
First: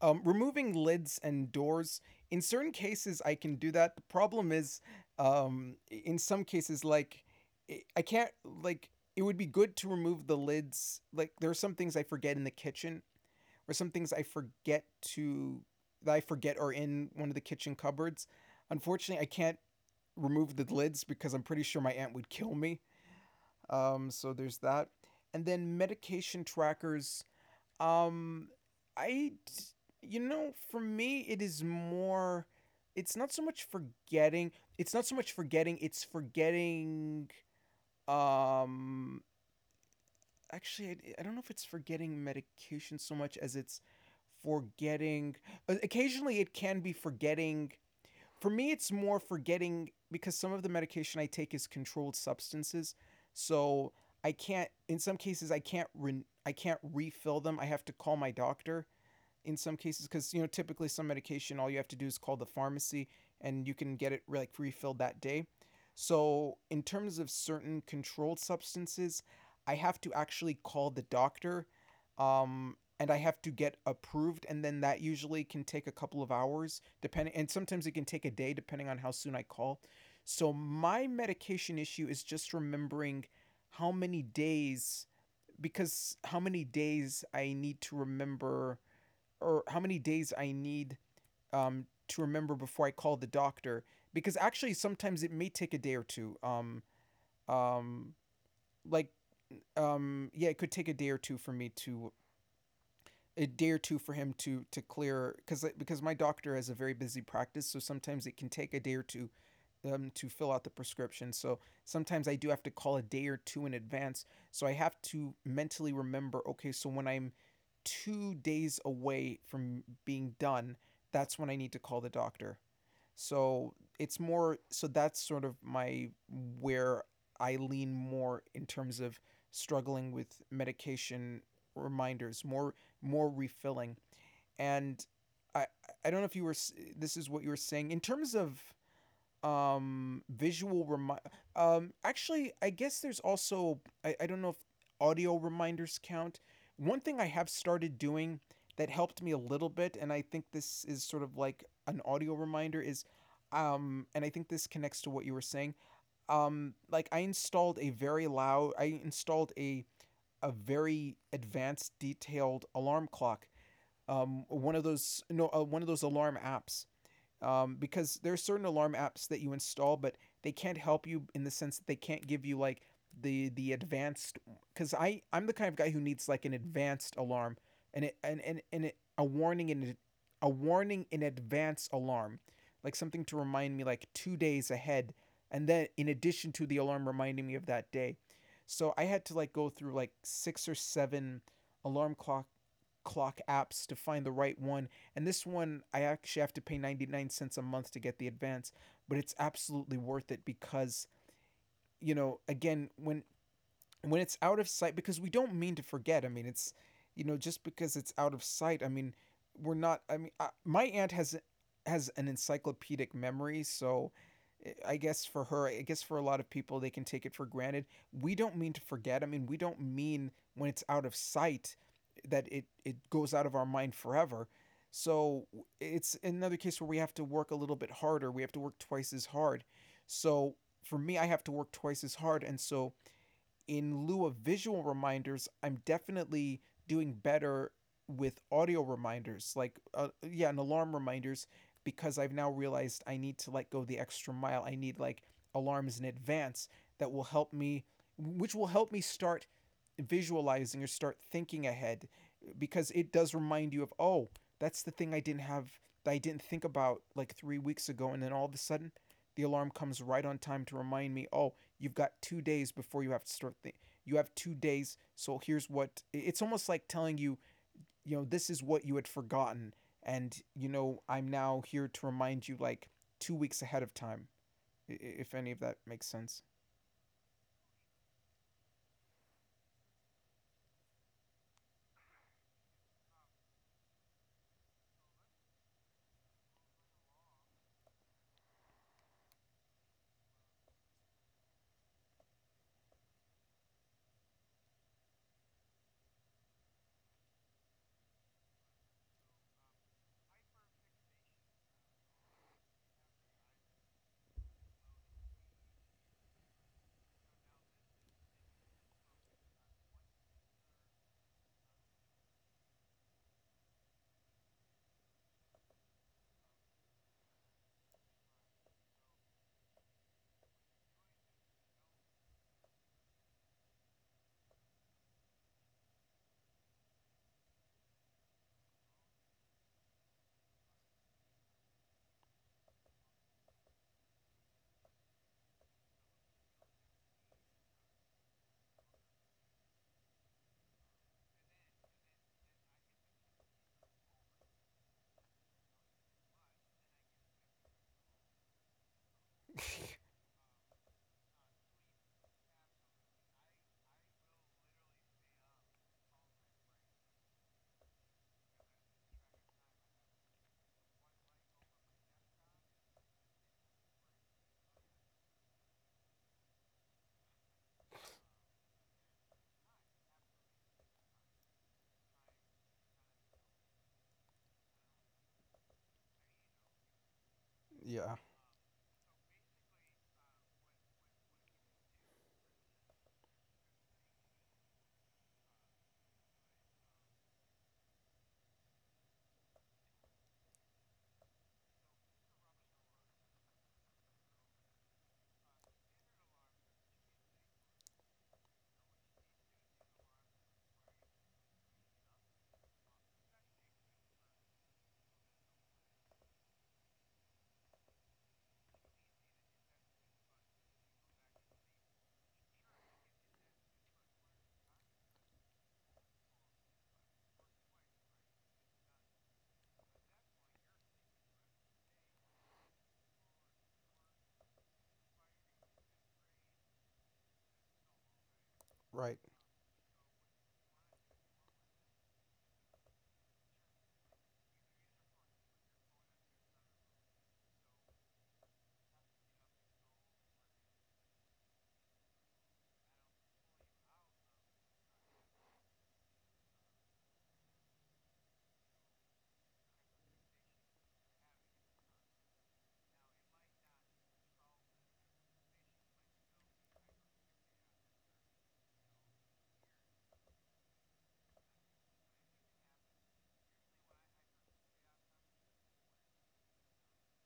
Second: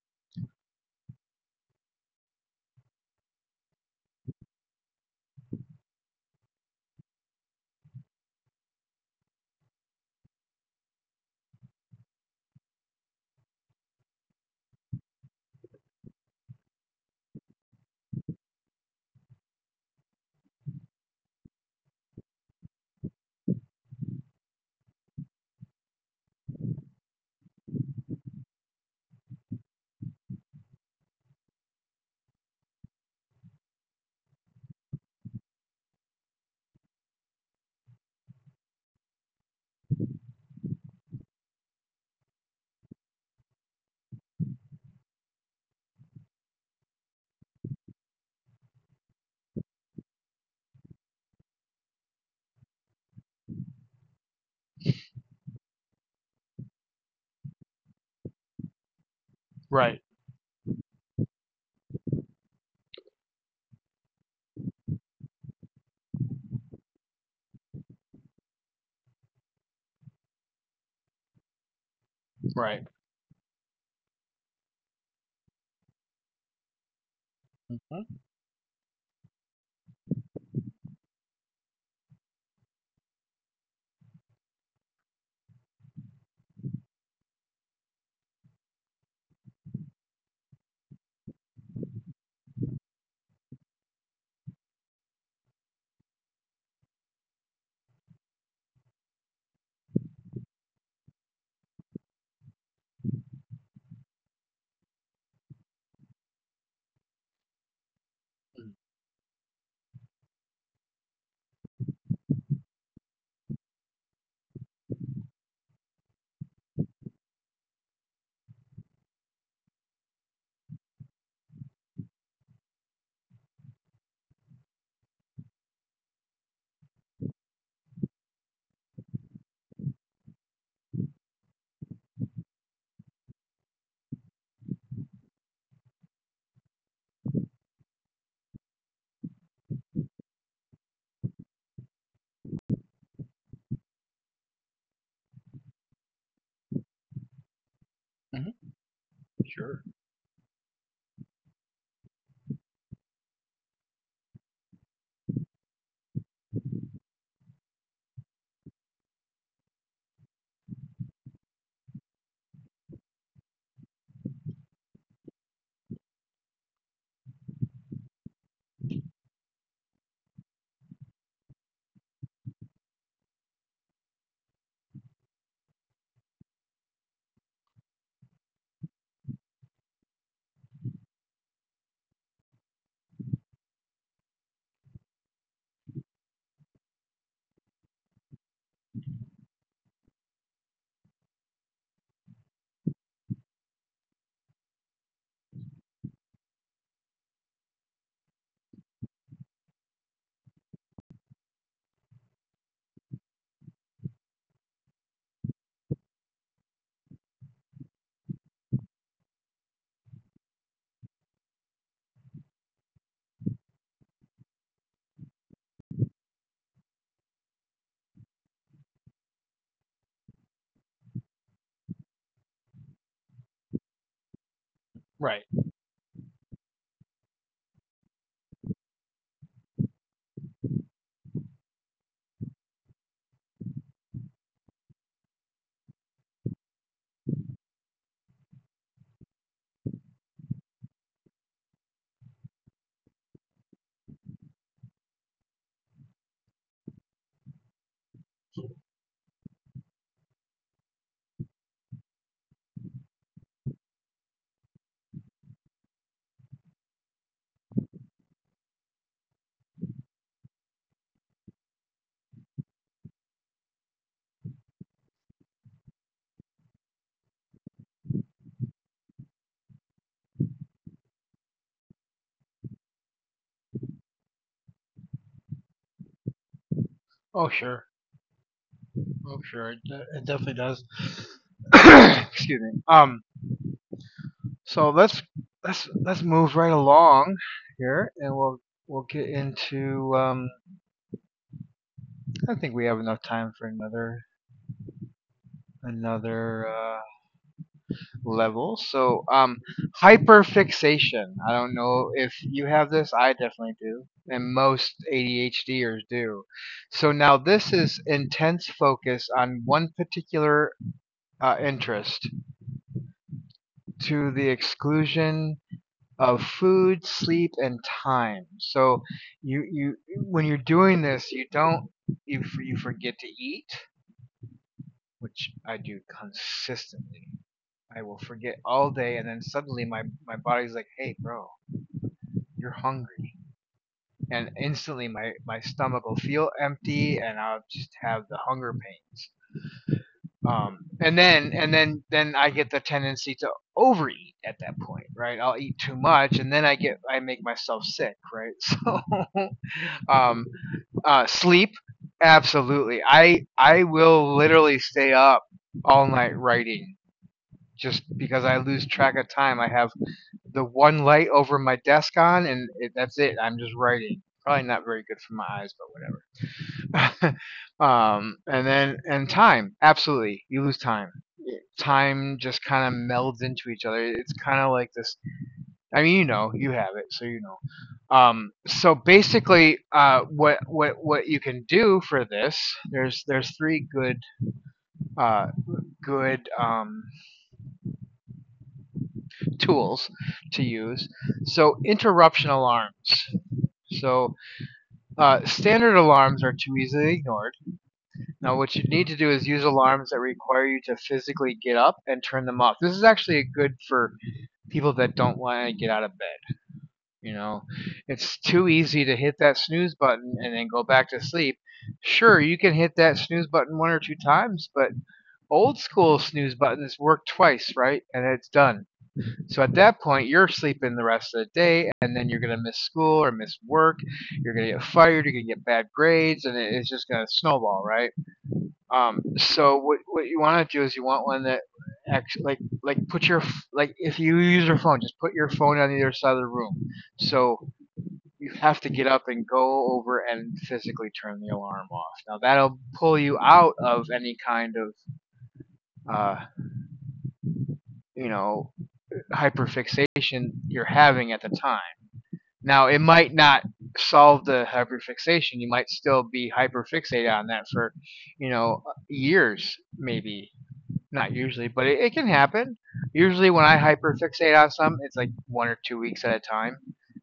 [SPEAKER 2] Removing lids and doors, in certain cases, I can do that. The problem is, in some cases, like, I can't, like, it would be good to remove the lids. Like, there are some things I forget in the kitchen, or some things I forget to, that I forget are in one of the kitchen cupboards. Unfortunately, I can't remove the lids because I'm pretty sure my aunt would kill me. So there's that. And then medication trackers, um, I, you know, for me, it is more. It's not so much forgetting. It's not so much forgetting. It's forgetting. Um, Actually, I don't know if it's forgetting medication so much as it's forgetting. Occasionally, it can be forgetting. For me, it's more forgetting because some of the medication I take is controlled substances, so I can't. In some cases, I can't. I can't refill them. I have to call my doctor in some
[SPEAKER 1] Right,
[SPEAKER 2] cases, because you know typically some medication all you have to do is call the pharmacy and you can get it like refilled that day. So in terms of certain controlled substances, I have to actually call the doctor,
[SPEAKER 1] right.
[SPEAKER 2] and I have to get approved, and then that usually can take a couple of hours depending, and sometimes it can take a day depending on how soon I call. So my medication issue is just remembering how many days, because how many days I need to remember, or how many days I need, to remember before I call the doctor. Because actually, sometimes it may take a day or two. Um, like, yeah, it could take a day or two for me to, a day or two for him to clear, because my doctor has a very busy practice, so sometimes it can take a day or two to fill out the prescription. So sometimes I do have to call a day or two in advance. So I have to mentally remember, okay, so when I'm 2 days away from being done, that's when I need to call the doctor. So it's more, so that's sort of my where I lean more in terms of struggling with medication reminders, more, more refilling. And I I don't know if you were, this is what you were saying in terms of visual remind, actually I guess there's also, I don't know if audio reminders count. One thing I have started doing
[SPEAKER 1] Mhm.
[SPEAKER 2] that helped me a little
[SPEAKER 1] Sure.
[SPEAKER 2] bit, and I think this is sort of like an audio reminder, is and I think this connects to what you were saying, like I installed a very advanced detailed alarm clock, one of those, no, one of those alarm apps, because there are certain alarm apps that you install, but they can't help you in the sense that they can't give you like the advanced. Because I'm the kind of guy who needs like an advanced alarm, and it, a warning in advance alarm, like something to remind me like 2 days ahead, and then in addition to the alarm reminding me of that day. So I had to like go through like six or seven alarm clock apps to find the right one, and this one, I actually have to pay 99¢ a month to get the advance, but it's absolutely worth it because, you know, again, when it's out of sight, because we don't mean to forget. I mean, it's, you know, just because it's out of sight, I mean, we're not, I mean, my aunt has an encyclopedic memory, so guess for her, I guess for a lot of people, they can take it for granted. We don't mean to forget, I mean, we don't mean, when it's out of sight, that it goes out of our mind forever.
[SPEAKER 1] Right.
[SPEAKER 2] So it's another case where we have to work a little bit harder. We have to work twice as hard. So for me, I have to work twice as hard. And so, in lieu of visual reminders, I'm definitely doing better with audio reminders, like yeah, and alarm reminders, because I've now realized I need to like go the extra mile. I need like alarms in advance that will help me, which will help me start visualizing or start thinking ahead, because it does remind you of, oh, that's the thing I didn't have, that I didn't think about like 3 weeks ago, and then all of a sudden, the alarm comes right on time to remind me, oh, you've got 2 days before you have to start. You have 2 days. So here's what, it's almost like telling you, you know, this is what you had forgotten. And, you know, I'm now here to remind you like 2 weeks ahead of time, if any of that makes sense.
[SPEAKER 1] Oh, sure. Oh, sure. It definitely does. Excuse me. So let's move right along here, and we'll get into. I think we have enough time for another level. So, hyperfixation. I don't know if you have this. I definitely do, and most ADHDers do. So now this is intense focus on one particular interest to the exclusion of food, sleep, and time. So you, when you're doing this, you don't you you forget to eat, which I do consistently. I will forget all day, and then suddenly my body's like, "Hey, bro, you're hungry. And instantly my stomach will feel empty and I'll just have the hunger pains. And then then I get the tendency to overeat at that point, right? I'll eat too much and then I make myself sick, right? So um, sleep, absolutely. I will literally stay up all night writing just because I lose track of time. I have the one light over my desk on, and that's it. I'm just writing. Probably not very good for my eyes, but whatever. And then and time, absolutely, you lose time. Time just kind of melds into each other. It's kind of like this. I mean, you know, you have it, so you know.
[SPEAKER 2] Yeah.
[SPEAKER 1] So basically, what you can do for this? There's three good uh, good um, tools to use. So interruption alarms. So Standard alarms are too easily ignored. Now, what you need to do is use alarms that require you to physically get up and turn them off. This is actually good for people that don't want to get out of bed. You know, it's too easy to hit that snooze button and then go back to sleep. Sure, you can hit that snooze button one or two times, but old school snooze buttons work twice, right? And it's done. So at that point, you're sleeping the rest of the day, and then you're going to miss school or miss work. You're going to get fired. You're going to get bad grades, and it's just going to snowball, right?
[SPEAKER 2] Right.
[SPEAKER 1] So what you want to do is you want one that actually like put your like if you use your phone, just put your phone on the other side of the room. So you have to get up and go over and physically turn the alarm off. Now that'll pull you out of any kind of uh, you know, hyperfixation you're having at the time. Now, it might not solve the hyperfixation. You might still be hyperfixated on that for, you know, years, maybe. Not usually, but it can happen. Usually, when I hyperfixate on something, it's like 1 or 2 weeks at a time.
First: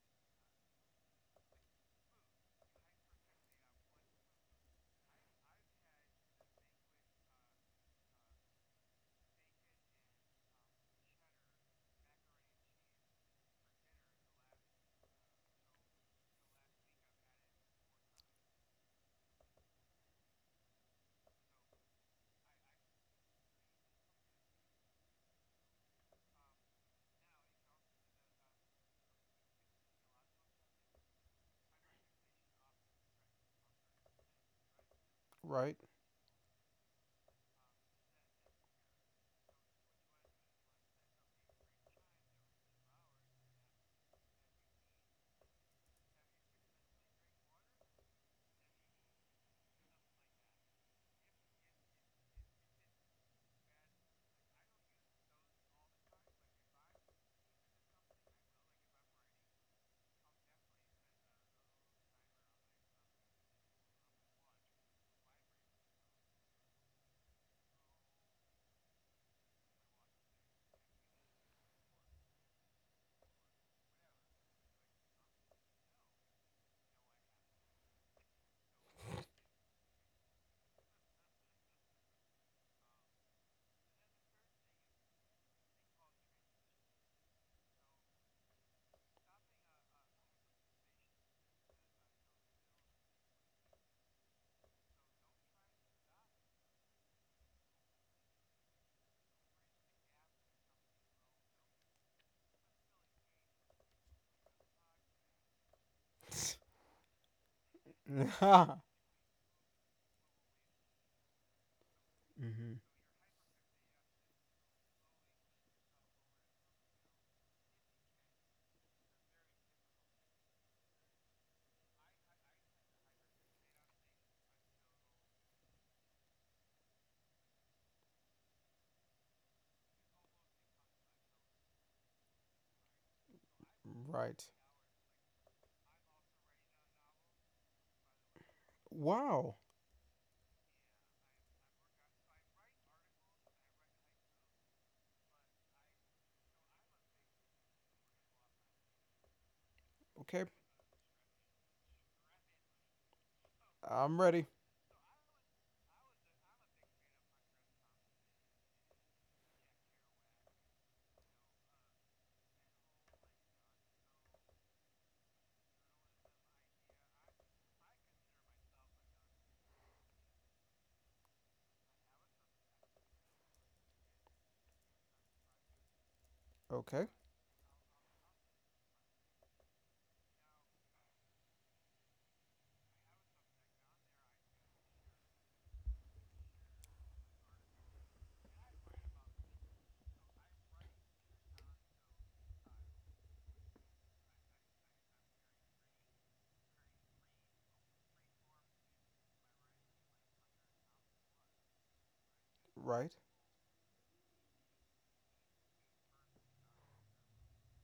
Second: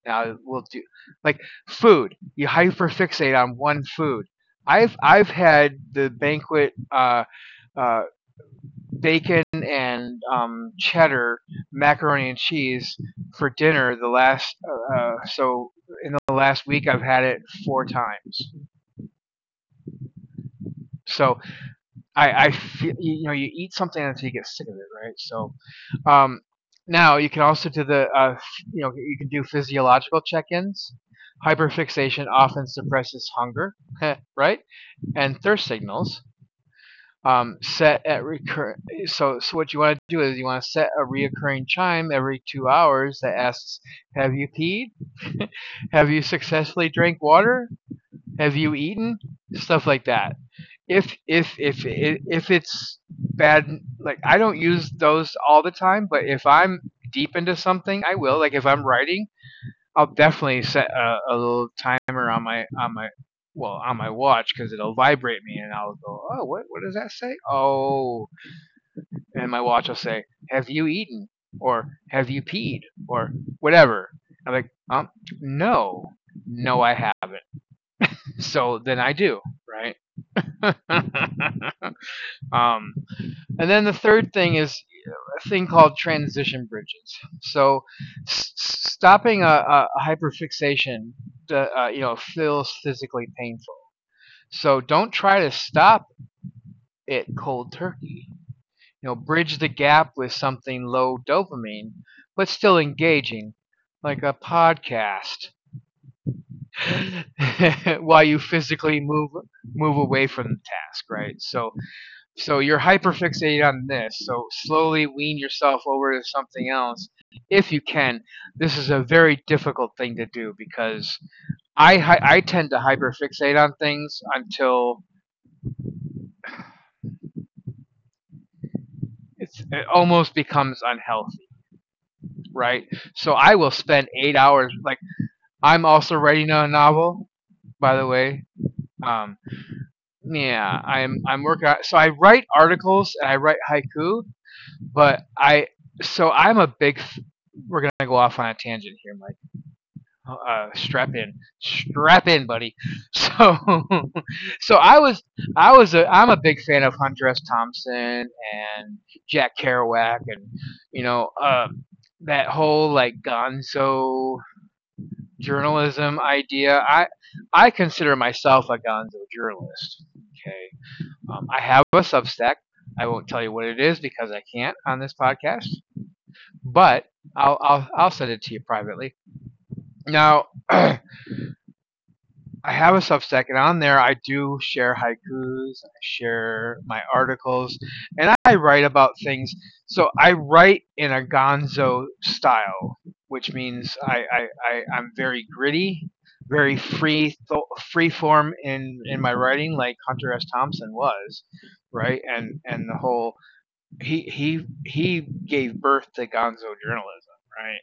[SPEAKER 1] Now, we'll do like food. You hyperfixate on one food. I've had the banquet uh, bacon and cheddar, macaroni and cheese for dinner. The last so in the last week I've had it four times. So I feel, you know, you eat something until you get sick of it, right? So um, now you can also do the you know, you can do physiological check-ins. Hyperfixation often suppresses hunger, right, and thirst
[SPEAKER 2] Right.
[SPEAKER 1] signals. Set at recur. So what you want to do is you want to set a reoccurring chime every 2 hours that asks, "Have you peed? Have you successfully drank water? Have you eaten?" Stuff like that. If if if if it's bad, like I don't use those all the time, but if I'm deep into something, I will. Like if I'm writing, I'll definitely set a little timer on my, well on my watch because it'll vibrate me and I'll go, oh, what does that say? Oh, and my watch will say, have you eaten or have you peed or whatever. I'm like, no, no I have, so then I do, right. um And then the third thing is a thing called transition bridges. So s- stopping a hyperfixation, you know, feels physically painful. So don't try to stop it cold turkey. You know, bridge the gap with something low dopamine, but still engaging, like a podcast, while you physically move away from the task. Right. So,
[SPEAKER 2] Mm
[SPEAKER 1] so
[SPEAKER 2] hmm.
[SPEAKER 1] you're hyperfixated on this. So slowly wean yourself over to something else if you can. This is a very difficult thing to do because I tend to hyperfixate on things until it almost becomes unhealthy, right? So I will spend eight
[SPEAKER 2] Right.
[SPEAKER 1] hours. Like I'm also writing a novel, by the way. Um,
[SPEAKER 2] Wow.
[SPEAKER 1] yeah, I'm working. On, so I write articles and I write haiku, but I'm a big. We're gonna go off on a tangent here, Mike.
[SPEAKER 2] Okay.
[SPEAKER 1] Uh, strap in, strap in, buddy. So,
[SPEAKER 2] I'm ready.
[SPEAKER 1] so I'm a big fan of Hunter S. Thompson and Jack Kerouac, and you know, that whole like Gonzo journalism idea. I consider myself a Gonzo journalist. Okay, I have a Substack. I won't tell you what it is because I can't on this podcast, but
[SPEAKER 2] Okay.
[SPEAKER 1] I'll I'll send it to you privately. Now I have a Substack, and on there I do share haikus, I share my articles, and I write about things. So I write in a Gonzo style, which means I'm very gritty, very free form in my writing, like Hunter S. Thompson was, right? And the
[SPEAKER 2] Right.
[SPEAKER 1] whole he gave birth to Gonzo journalism, right?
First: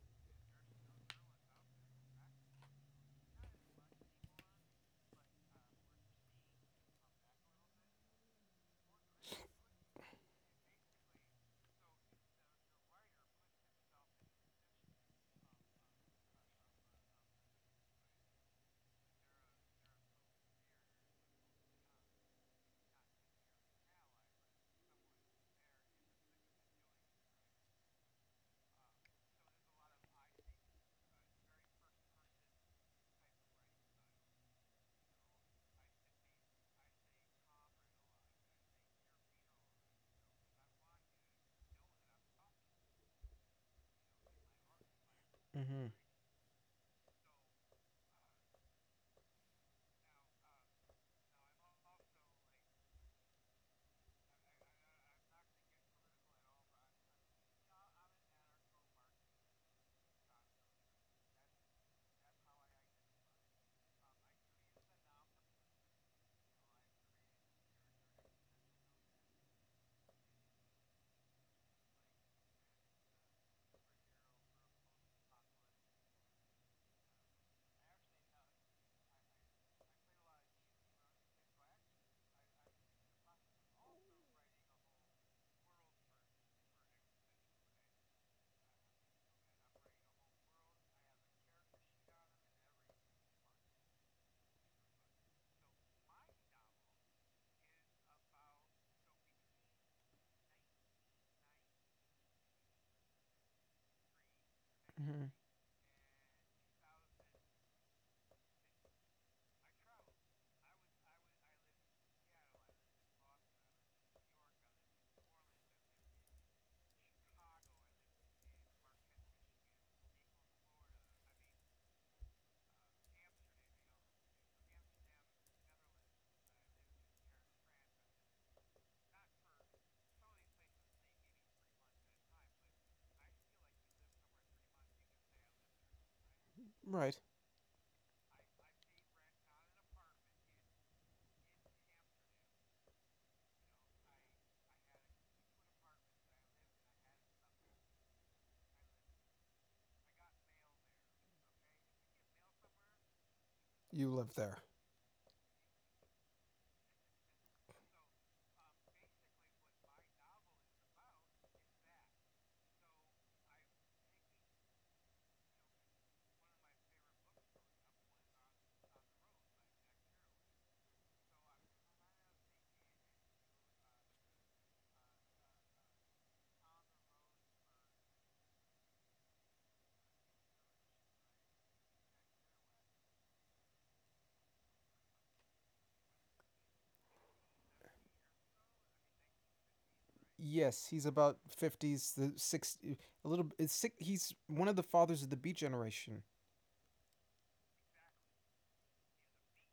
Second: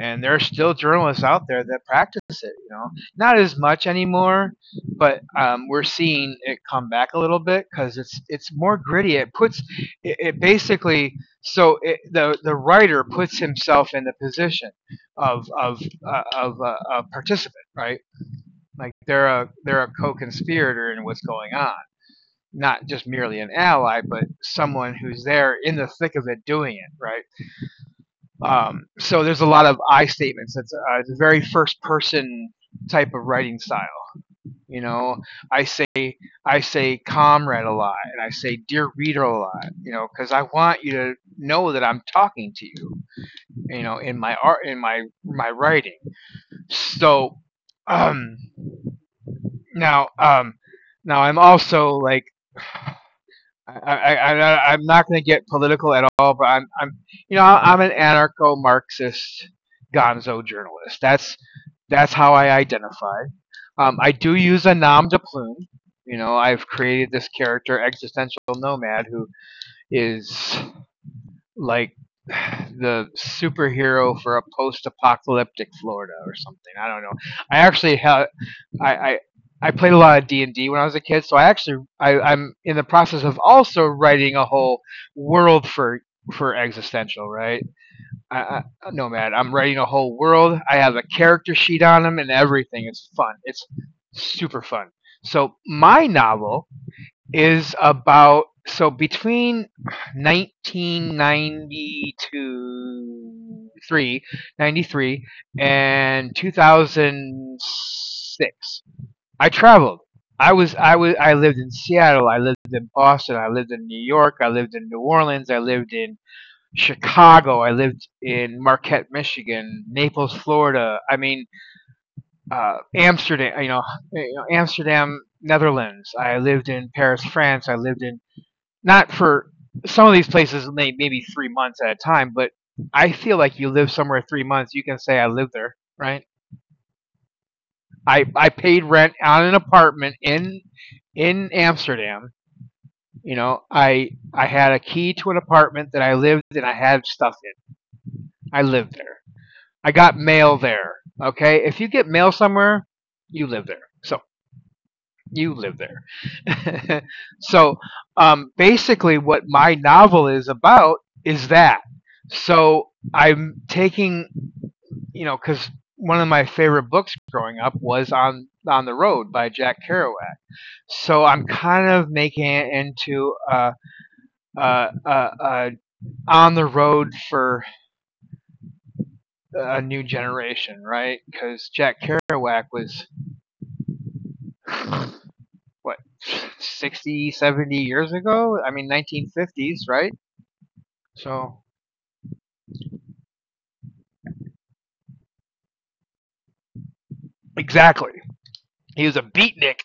[SPEAKER 1] And there are still journalists out there that practice it, you know, not as much anymore, but we're seeing it come back a little bit because it's more gritty. It puts it basically, so the writer puts himself in the position of a participant, right? Like they're a, they're a co-conspirator in what's going on, not just merely an ally, but someone who's there in the thick of it doing it, right? So there's a lot of I statements. That's the very first person type of writing style. You know, I say I say comrade a lot, and I say dear reader a lot. You know, because I want you to know that I'm talking to you. You know, in my art, in my
[SPEAKER 2] Mm hmm.
[SPEAKER 1] writing. So um, now, um, now I'm also like I'm not going to get political at all, but I'm, you know, I'm an anarcho-Marxist Gonzo journalist. That's how I identify. I do use a nom de plume. You know, I've created this character, existential nomad, who is like the superhero for a post-apocalyptic Florida or something. I don't know. I actually have I, I I played a lot of D and D when I was a kid, so I'm in the process of also writing a whole world for existential, right. I nomad. I'm writing a whole world. I have a character sheet on them and everything. It's fun. It's super fun. So my novel is about, so between 1992 3
[SPEAKER 2] Mm
[SPEAKER 1] 93
[SPEAKER 2] hmm.
[SPEAKER 1] and 2006 I traveled. I was i was I lived in Seattle, I lived in Boston, I lived in New York, I lived in New Orleans, I lived in Chicago, I lived in Marquette, Michigan, Naples, Florida. I mean, Amsterdam, you know, Amsterdam, Netherlands. I lived in Paris, France. I lived in, not for, some of these places maybe 3 months at a time, but I feel like you live somewhere 3 months, you can say I lived there, right?
[SPEAKER 2] Right.
[SPEAKER 1] I paid rent on an apartment in Amsterdam. You know, I had a key to an apartment that I lived and I had stuff in. I lived there. I got mail there. Okay, if you get mail somewhere, you live there. So
[SPEAKER 2] You live there.
[SPEAKER 1] you live there. so Basically, what my novel is about is that. So I'm taking, because one of my favorite books growing up was on the road by Jack Kerouac. So I'm kind of making it into a on the road for a new generation, right? Because Jack Kerouac was what, 60, 70 years ago? I mean, 1950s, right?
[SPEAKER 2] Yes, he's about
[SPEAKER 1] So
[SPEAKER 2] fifties, the six, a little. It's six, he's one of the fathers of the Beat Generation.
[SPEAKER 1] exactly, he was a beatnik.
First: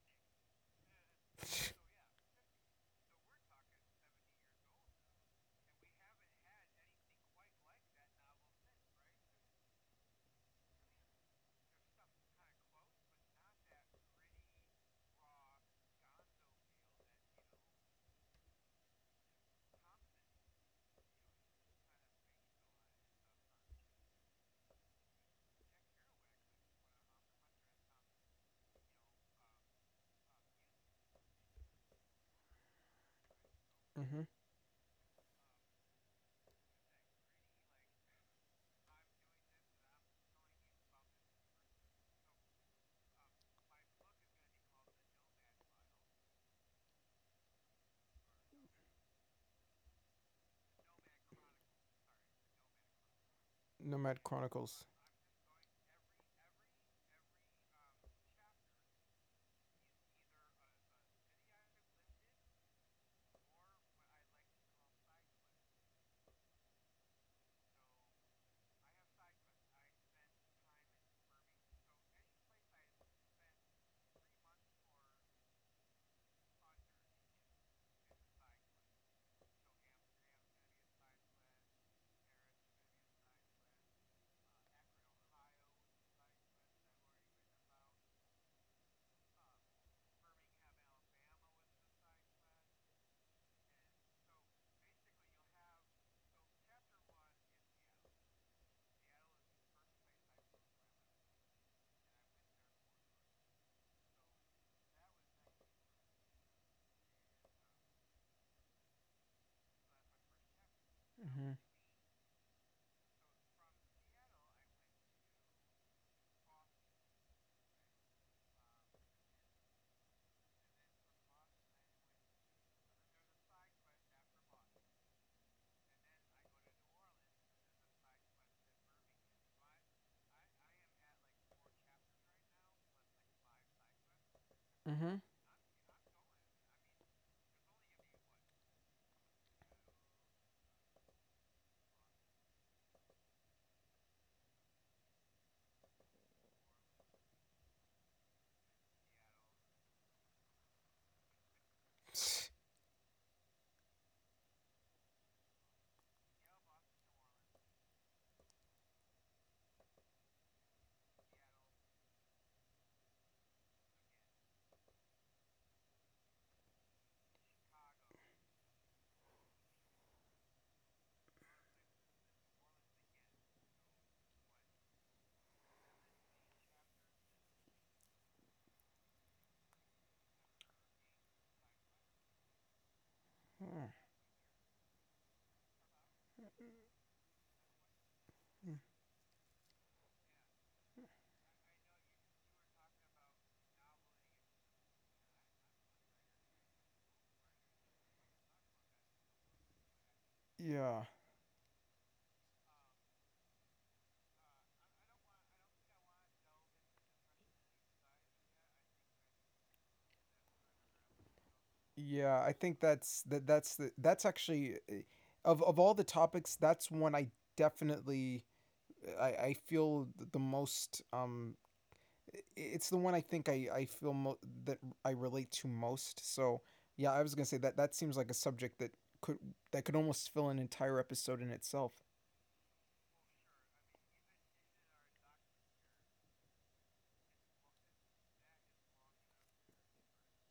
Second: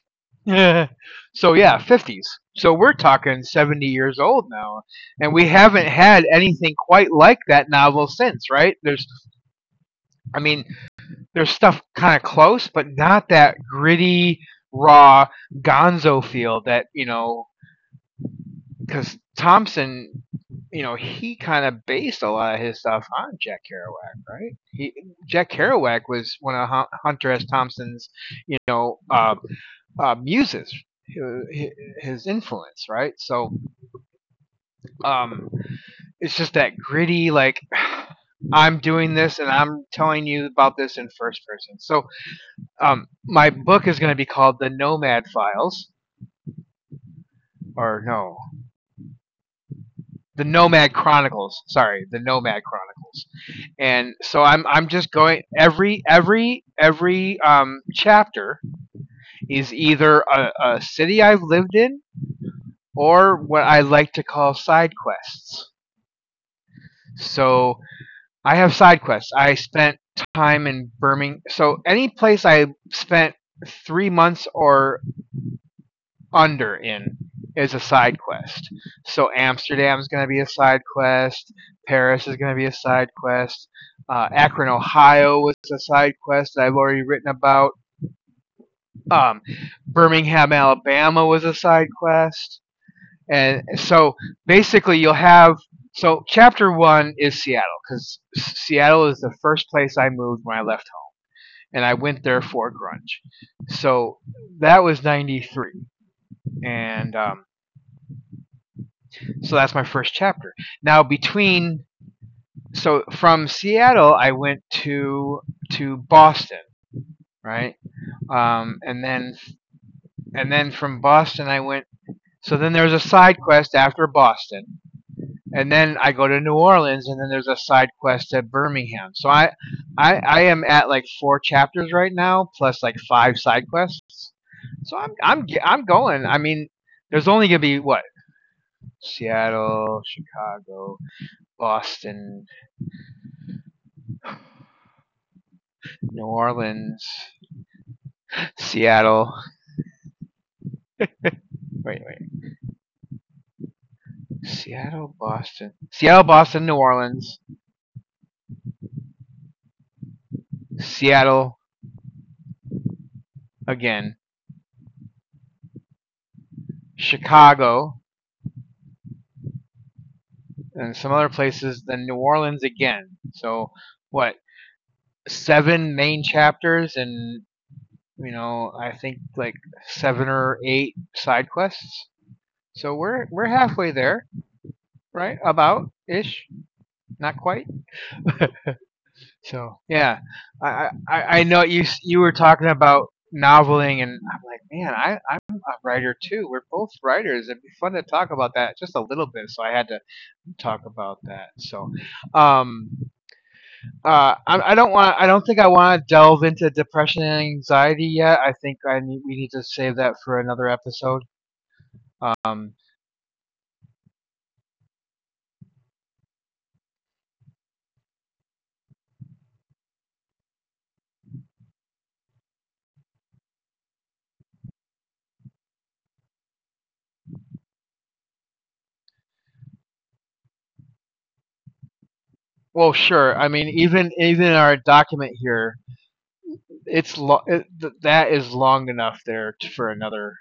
[SPEAKER 1] So yeah, 50s. So we're talking 70 years old now, and we haven't had anything quite like that novel since, right? There's, I mean, there's stuff kind of close, but not that gritty, raw Gonzo feel that you know, because Thompson. You know, he kind of based a lot of his stuff on Jack Kerouac, right? He, Jack Kerouac was one of Hunter S. Thompson's, you know, uh, muses, his, his influence, right? So
[SPEAKER 2] Mm-hmm.
[SPEAKER 1] um, it's just that gritty, like I'm doing this and I'm telling you about this in first person. So my book is going to be called The Nomad Files, or no, The Nomad Chronicles. Sorry, The Nomad Chronicles.
[SPEAKER 2] Nomad
[SPEAKER 1] And so I'm
[SPEAKER 2] Chronicles.
[SPEAKER 1] I'm just going every chapter is either a city I've lived in or what I like to call side quests. So I have side quests. I spent time in Birmingham. So any place I spent 3 months or under in is a side quest. So Amsterdam is going to be a side quest. Paris is going to be a side quest. Akron, Ohio was a side quest that I've already written about. Um, Birmingham, Alabama was a side quest. And so basically, you'll have. So chapter one is Seattle because Seattle is the first place I moved when I left, and I went there for grunge. So that was '93, and so that's my first chapter. Now
[SPEAKER 2] Mm-hmm.
[SPEAKER 1] between, so from Seattle, I went to Boston, right? And then and then from Boston, I went. So then there was a side quest after Boston, and then I go to New Orleans, and then there's a side quest at Birmingham. So I am at like 4 chapters right now, plus like 5 side quests. So
[SPEAKER 2] Mm-hmm.
[SPEAKER 1] I'm going. I mean, there's only gonna be what, Seattle, Chicago, Boston, New Orleans, Seattle. Wait, wait, Seattle, Boston, Seattle, Boston, New Orleans, Seattle again, Chicago, and some other places. Then New Orleans again. So what? 7 main chapters and you know I think like 7 or 8 side quests. So we're halfway there, right? About ish, not quite. So yeah, I know you were talking about noveling, and I'm like, man, I'm a writer too. We're both writers. It'd be fun to talk about that just a little bit. So I had to talk
[SPEAKER 2] Yeah,
[SPEAKER 1] about that. So, um, I don't want. I don't think I want to delve into depression and anxiety yet. I think I need, we need to save that for another episode.
[SPEAKER 2] yeah, I
[SPEAKER 1] Um,
[SPEAKER 2] think that's that. That's the, that's actually, eh, of all the topics, that's one I definitely, I feel the most it's the one I think I feel mo- that I relate to most. So yeah, I was gonna say that that seems like a subject that could, that could almost fill an entire episode in itself.
[SPEAKER 1] well, sure. I mean, even our document here, it's that is long enough for another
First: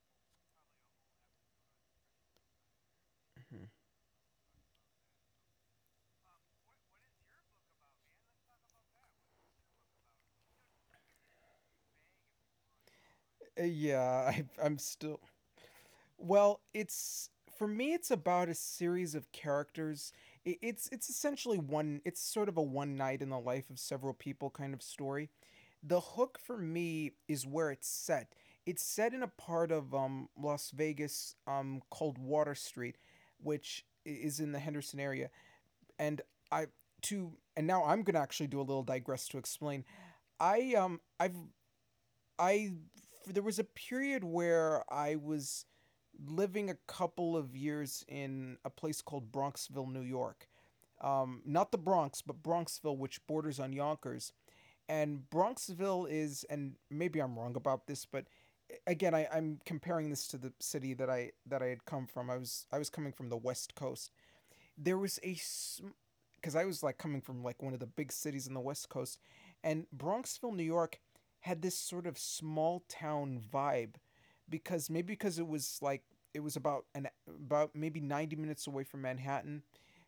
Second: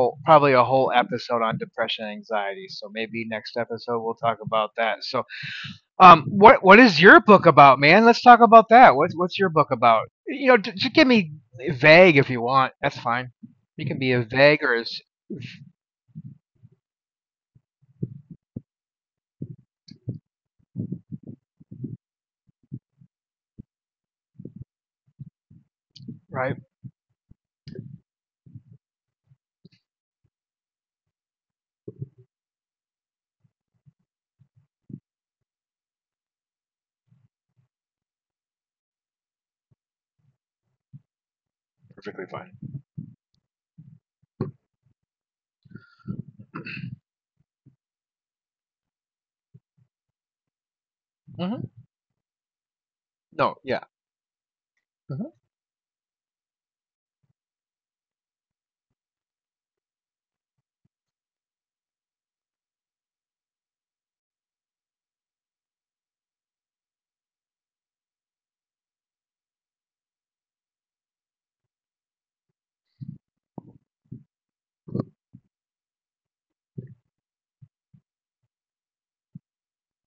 [SPEAKER 1] whole, probably a whole episode on depression and anxiety. So maybe next
[SPEAKER 2] Uh,
[SPEAKER 1] episode we'll talk about that. So, what is your book about, man? Let's talk about that. What's your book about? You know, just give me vague if you want. That's fine. You can
[SPEAKER 2] Yeah.
[SPEAKER 1] be as
[SPEAKER 2] I,
[SPEAKER 1] vague or
[SPEAKER 2] I'm
[SPEAKER 1] as.
[SPEAKER 2] still. Well, it's, for me, it's about a series of characters. I It's essentially one, it's sort of a one night in the life of several people kind of story. The hook
[SPEAKER 1] Right.
[SPEAKER 2] for me is where it's set. It's set in a part of Las Vegas called Water Street, which is in the Henderson area. And I to and now I'm gonna actually do a little digress to explain. I I've
[SPEAKER 1] Perfectly fine.
[SPEAKER 2] I There was a period where I was living a couple of years in a place called Bronxville, New York.
[SPEAKER 1] Mm-hmm.
[SPEAKER 2] Not the Bronx, but Bronxville, which
[SPEAKER 1] No.
[SPEAKER 2] borders on
[SPEAKER 1] Yeah.
[SPEAKER 2] Yonkers. And
[SPEAKER 1] Mm-hmm.
[SPEAKER 2] Bronxville is, and maybe I'm wrong about this, but again, I'm comparing this to the city that I had come from. I was coming from the West Coast. There was a, because I was like coming from like one of the big cities in the West Coast, and Bronxville, New York, had this sort of small town vibe, because maybe because it was like, it was about an, about maybe 90 minutes away from Manhattan.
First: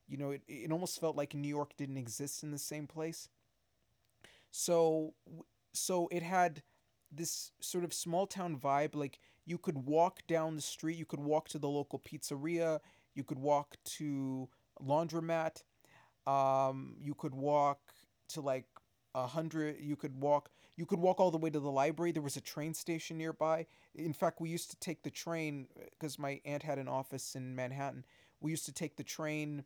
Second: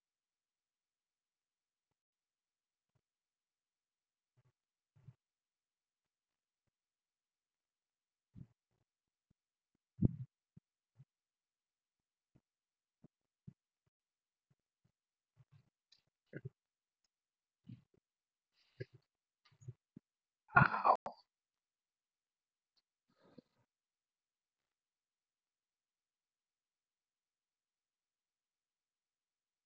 [SPEAKER 2] You know, it almost felt like New York didn't exist in the same place. So so it had this sort of small town vibe, like you could walk down the street, you could walk to the local pizzeria, you could walk to laundromat, you could walk to like a hundred, you could walk, you could walk all the way to the library. There was a train station nearby. In fact, we used to take the train because my aunt had an office in Manhattan. We used to take the train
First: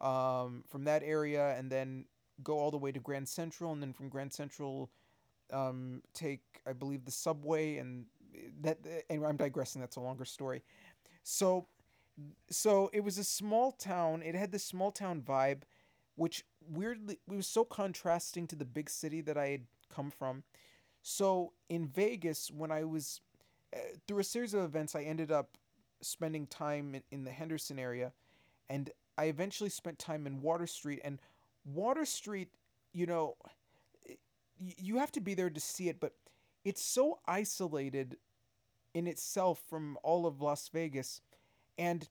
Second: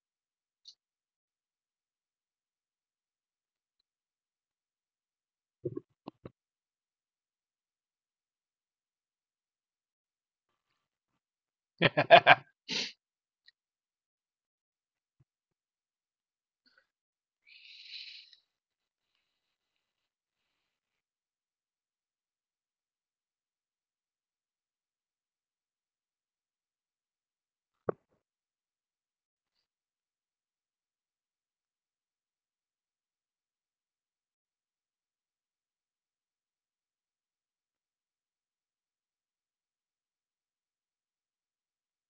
[SPEAKER 2] from that area and then go all the way to Grand Central, and then from Grand Central, take I believe the subway and eh, that. And I'm digressing. That's a longer story. So so it was a small town. It had this small town vibe, which weirdly it was so contrasting to the big city that I had come from. So in Vegas, when I was uh, through a series of events, I ended up spending time in the Henderson area, and I eventually spent time in Water Street. And Water Street, you know, eh, you have to be there to see it, but it's so isolated in itself from all of Las Vegas, and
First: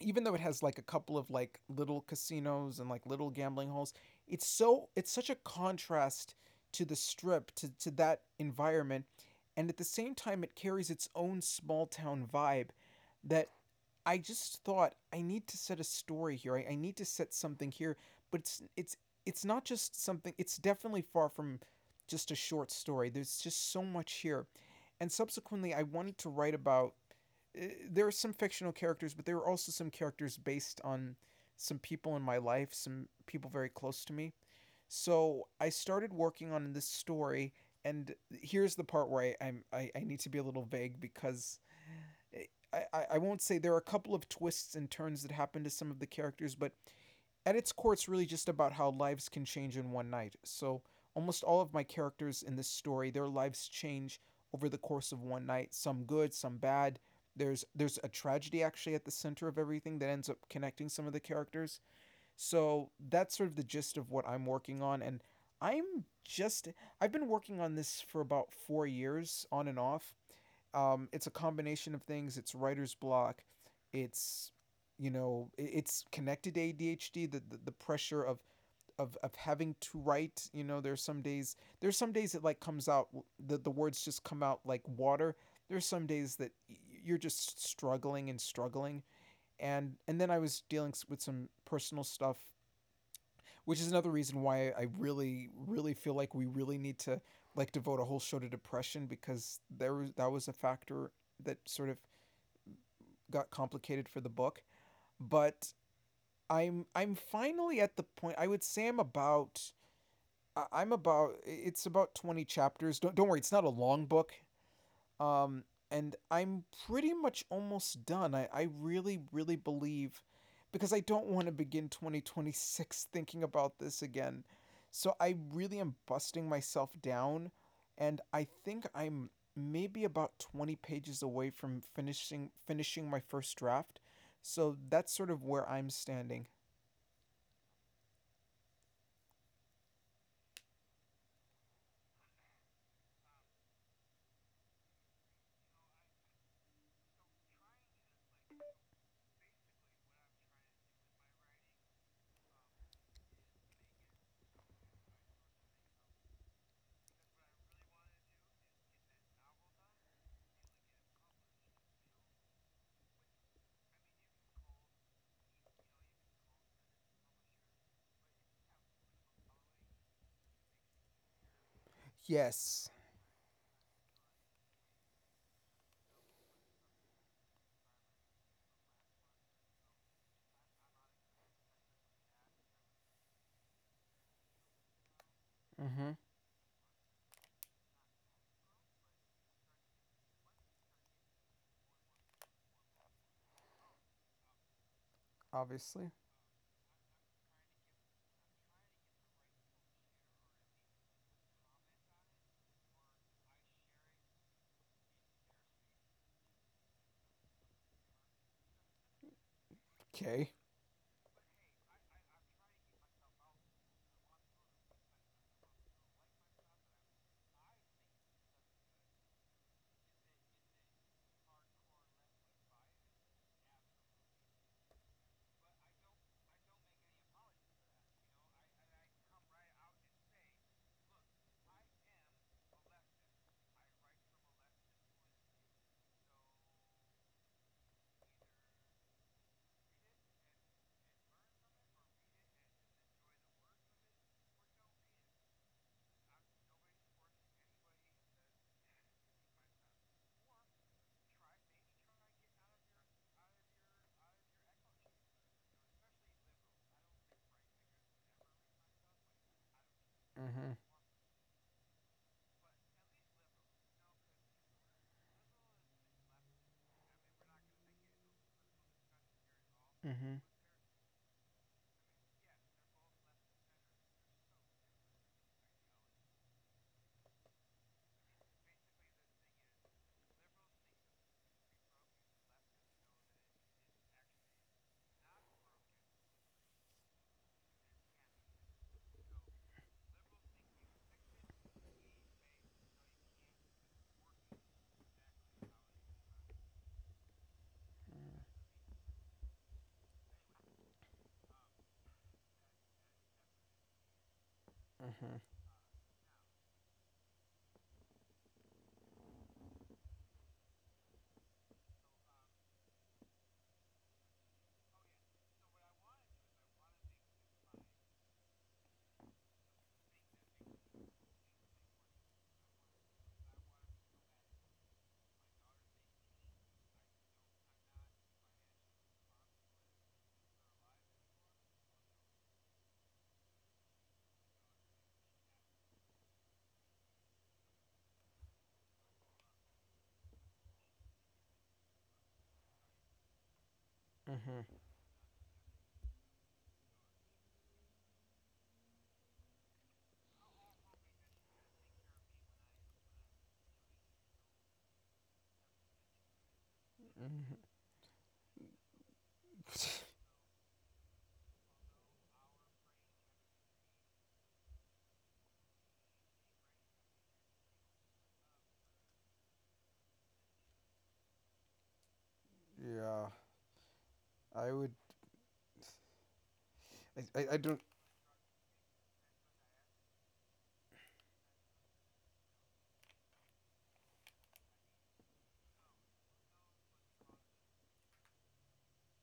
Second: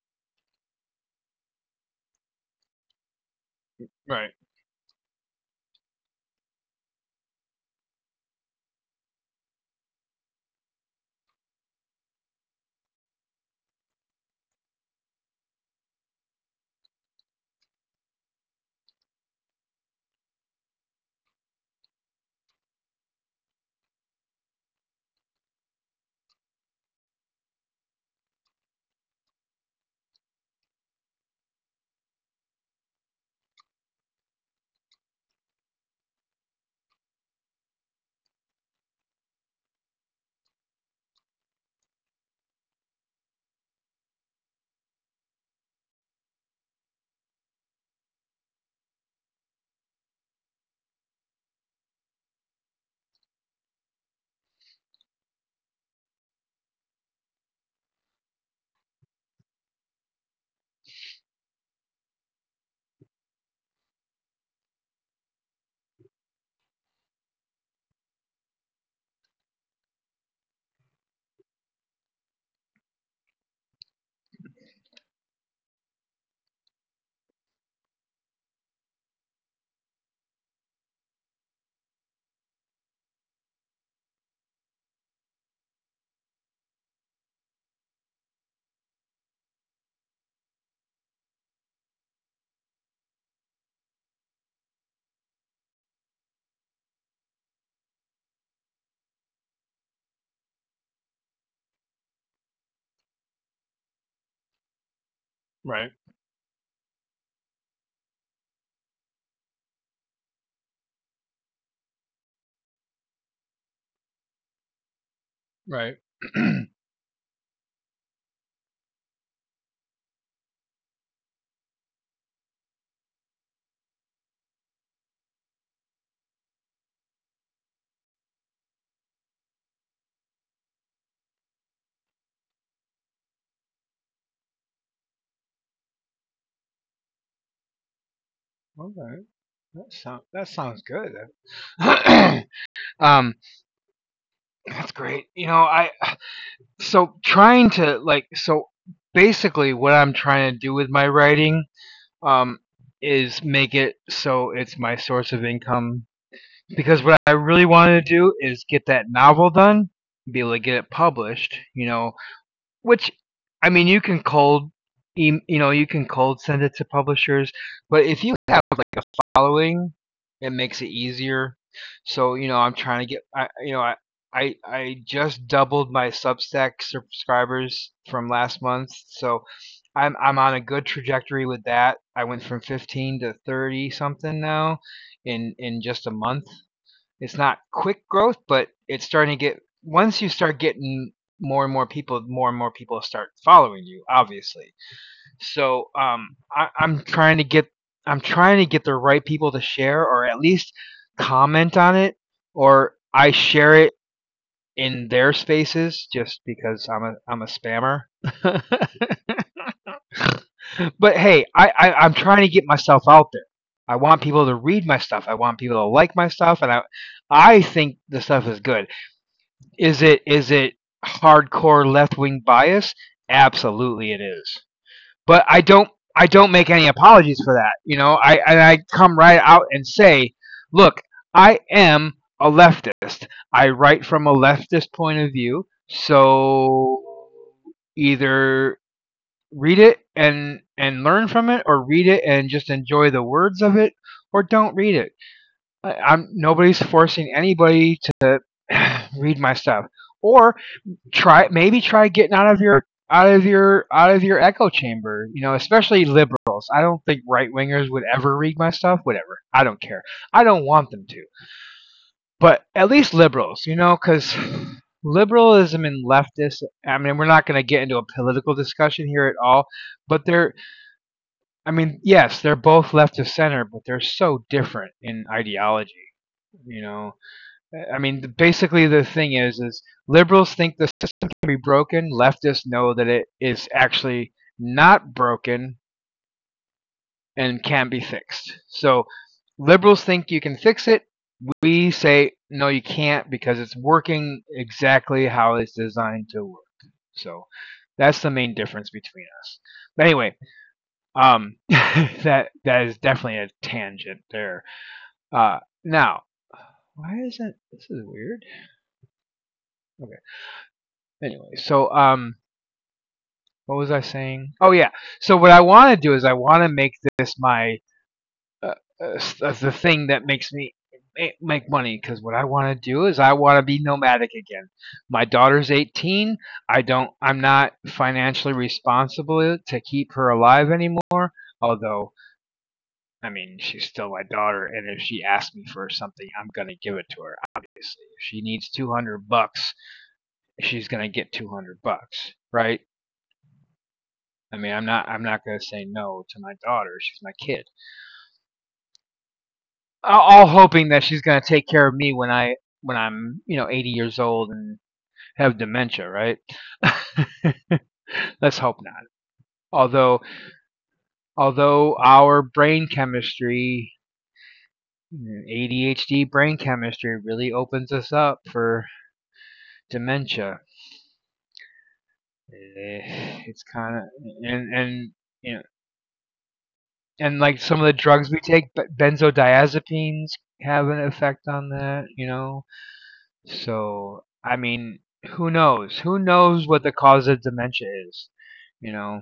[SPEAKER 2] even though it has like a couple of like little casinos and like little gambling halls,
[SPEAKER 1] Right.
[SPEAKER 2] it's such a contrast to the strip to that environment, and at the same time it carries its own small town vibe that I just thought I need to set a story here. I need to set something here, but it's not just something. It's definitely far from just a short story. There's just so much here, and subsequently, I wanted to write about. There are some fictional characters, but there are also some characters based on some people in my life, some people very close to me, so I started working on this story, and here's the part where I need to be a little vague because eh, I won't say there are a couple of twists and turns that happen to some of the characters, but at its core, it's really just about how lives can change in one night. So almost all of my characters in this story, their lives change over the course of one night. Some good, some bad. There's a tragedy actually at the center of everything that ends up connecting some of the characters. So that's sort of the gist of what I'm working on. And I'm just, I've been working on this for about 4 years on and off. It's a combination of things. It's writer's block. It's, it's connected to ADHD, the pressure of having to write, you know, there's some days it like comes out, w- the words just come out like water. There's some days you're just struggling and struggling, and then I was dealing with some personal stuff, which is another reason why I really, really feel like we really need to like devote a whole show to depression because there was that was a factor that sort of got complicated for the book. But
[SPEAKER 1] Right.
[SPEAKER 2] I'm finally at the point. I would say I'm about I- am about it's about 20 chapters. Don't worry, it's not a long book. Um,
[SPEAKER 1] Right.
[SPEAKER 2] and
[SPEAKER 1] Okay.
[SPEAKER 2] I'm pretty much almost done. I really, really believe because I don't want to begin 2026 thinking about this again. So I really am busting myself down, and I think I'm maybe about 20 pages away from finishing my first draft. So that's sort of where I'm standing.
[SPEAKER 1] That sounds good. um, that's great. You know, I, so trying to like, so basically what I'm trying to do with my writing um is make it so it's my source of income, because what I really wanted to do is get that novel done, be able to get it published. You know, which, I mean, you can cold, you know, you can cold send it to publishers, but if you have like a following, it makes it easier. So you know, I'm
[SPEAKER 2] Yes.
[SPEAKER 1] trying to get, I, you know, I just doubled my Substack subscribers from last month, so I'm on a good trajectory with that. I went from 15 to 30 something now in
[SPEAKER 2] Mm-hmm.
[SPEAKER 1] just a month. It's not quick growth, but it's starting to get, once you start getting more and more people, more and more people start following you, obviously. So
[SPEAKER 2] Obviously.
[SPEAKER 1] I'm trying to get. I'm trying to get the right people to share or at least comment on it, or I share it in their spaces just because I'm a spammer.
[SPEAKER 2] Okay.
[SPEAKER 1] But hey, I'm trying to get myself out there. I want people to read my stuff. I want people to like my stuff, and I think the stuff is good. Is it, is it hardcore left wing bias? Absolutely, it is. But I don't make any apologies for that. You know, I, and I come right out and say, look, I am a leftist. I write from a leftist point of view. So either read it and learn from it, or read it and just enjoy the words of it, or don't read it. I'm nobody's forcing anybody to read my stuff. Or try, maybe try getting out of your, out of your echo chamber. You know, especially liberals. I don't think right wingers would ever read my stuff. Whatever. I don't care. I don't
[SPEAKER 2] Mm-hmm.
[SPEAKER 1] want them to. But at least liberals, you know, because liberalism and leftist. I mean, we're not going to get into a political discussion here at all. But they're. I mean, yes, they're both left of center, but they're so different in ideology. You know, I mean, basically the thing is liberals think the system can be broken. Leftists know that it is actually not broken and can be fixed. So liberals think you can fix it. We say no, you can't because it's working exactly how it's designed to work. So that's the main difference between us. But anyway, that that is definitely a tangent there.
[SPEAKER 2] Mm-hmm.
[SPEAKER 1] Now, why is that? This is weird. Okay. Anyway, so what was I saying? Oh yeah. So what I want to do is I want to make this my uh, uh, the thing that makes me make money, because what I want to do is I want to be nomadic again. My daughter's 18. I don't. I'm not financially responsible to keep her alive anymore. Although I mean she's still my daughter, and if she asks me for something, I'm gonna give it to her. Obviously, if she needs $200, she's gonna get $200, right? I mean,
[SPEAKER 2] Mm-hmm.
[SPEAKER 1] I'm not gonna say no to my daughter. She's my kid. All hoping that she's gonna take care of me when I when I'm you know 80 years old and have dementia, right?
[SPEAKER 2] Mm-hmm.
[SPEAKER 1] Let's hope not. Although, although our brain chemistry, ADHD brain chemistry, really opens us up for dementia.
[SPEAKER 2] Yeah.
[SPEAKER 1] Eh, it's kind of,
[SPEAKER 2] I would
[SPEAKER 1] and you know, and like
[SPEAKER 2] I
[SPEAKER 1] some
[SPEAKER 2] don't.
[SPEAKER 1] of the drugs we take, but benzodiazepines have an effect on that. You know, so, I mean, who knows? Who knows what the cause of dementia is? You know,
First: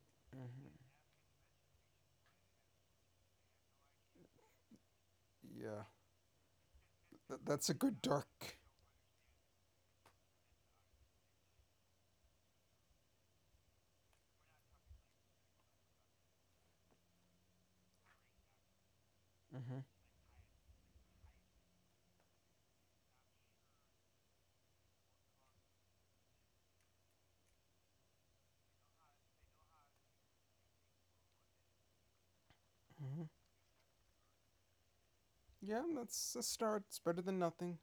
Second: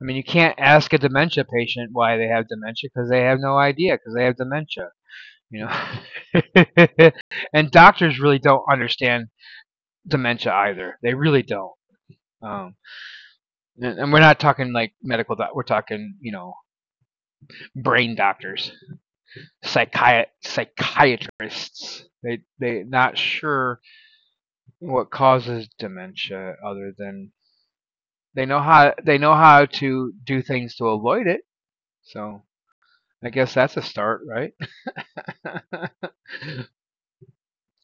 [SPEAKER 1] I mean, you can't
[SPEAKER 2] Mm-hmm.
[SPEAKER 1] ask a dementia patient why they have dementia because they have no idea because they have dementia. You
[SPEAKER 2] Yeah,
[SPEAKER 1] know, and
[SPEAKER 2] That's a good
[SPEAKER 1] doctors really don't
[SPEAKER 2] dark.
[SPEAKER 1] understand dementia either. They really don't. Um, and we're not talking like medical. We're talking, you know, brain doctors,
[SPEAKER 2] Mm-hmm.
[SPEAKER 1] psychiatrists. They not sure what causes dementia other than they know how, they know how to do things to avoid it. So
[SPEAKER 2] Mm-hmm.
[SPEAKER 1] I guess that's a start, right?
[SPEAKER 2] Yeah, that's a start. It's better than nothing.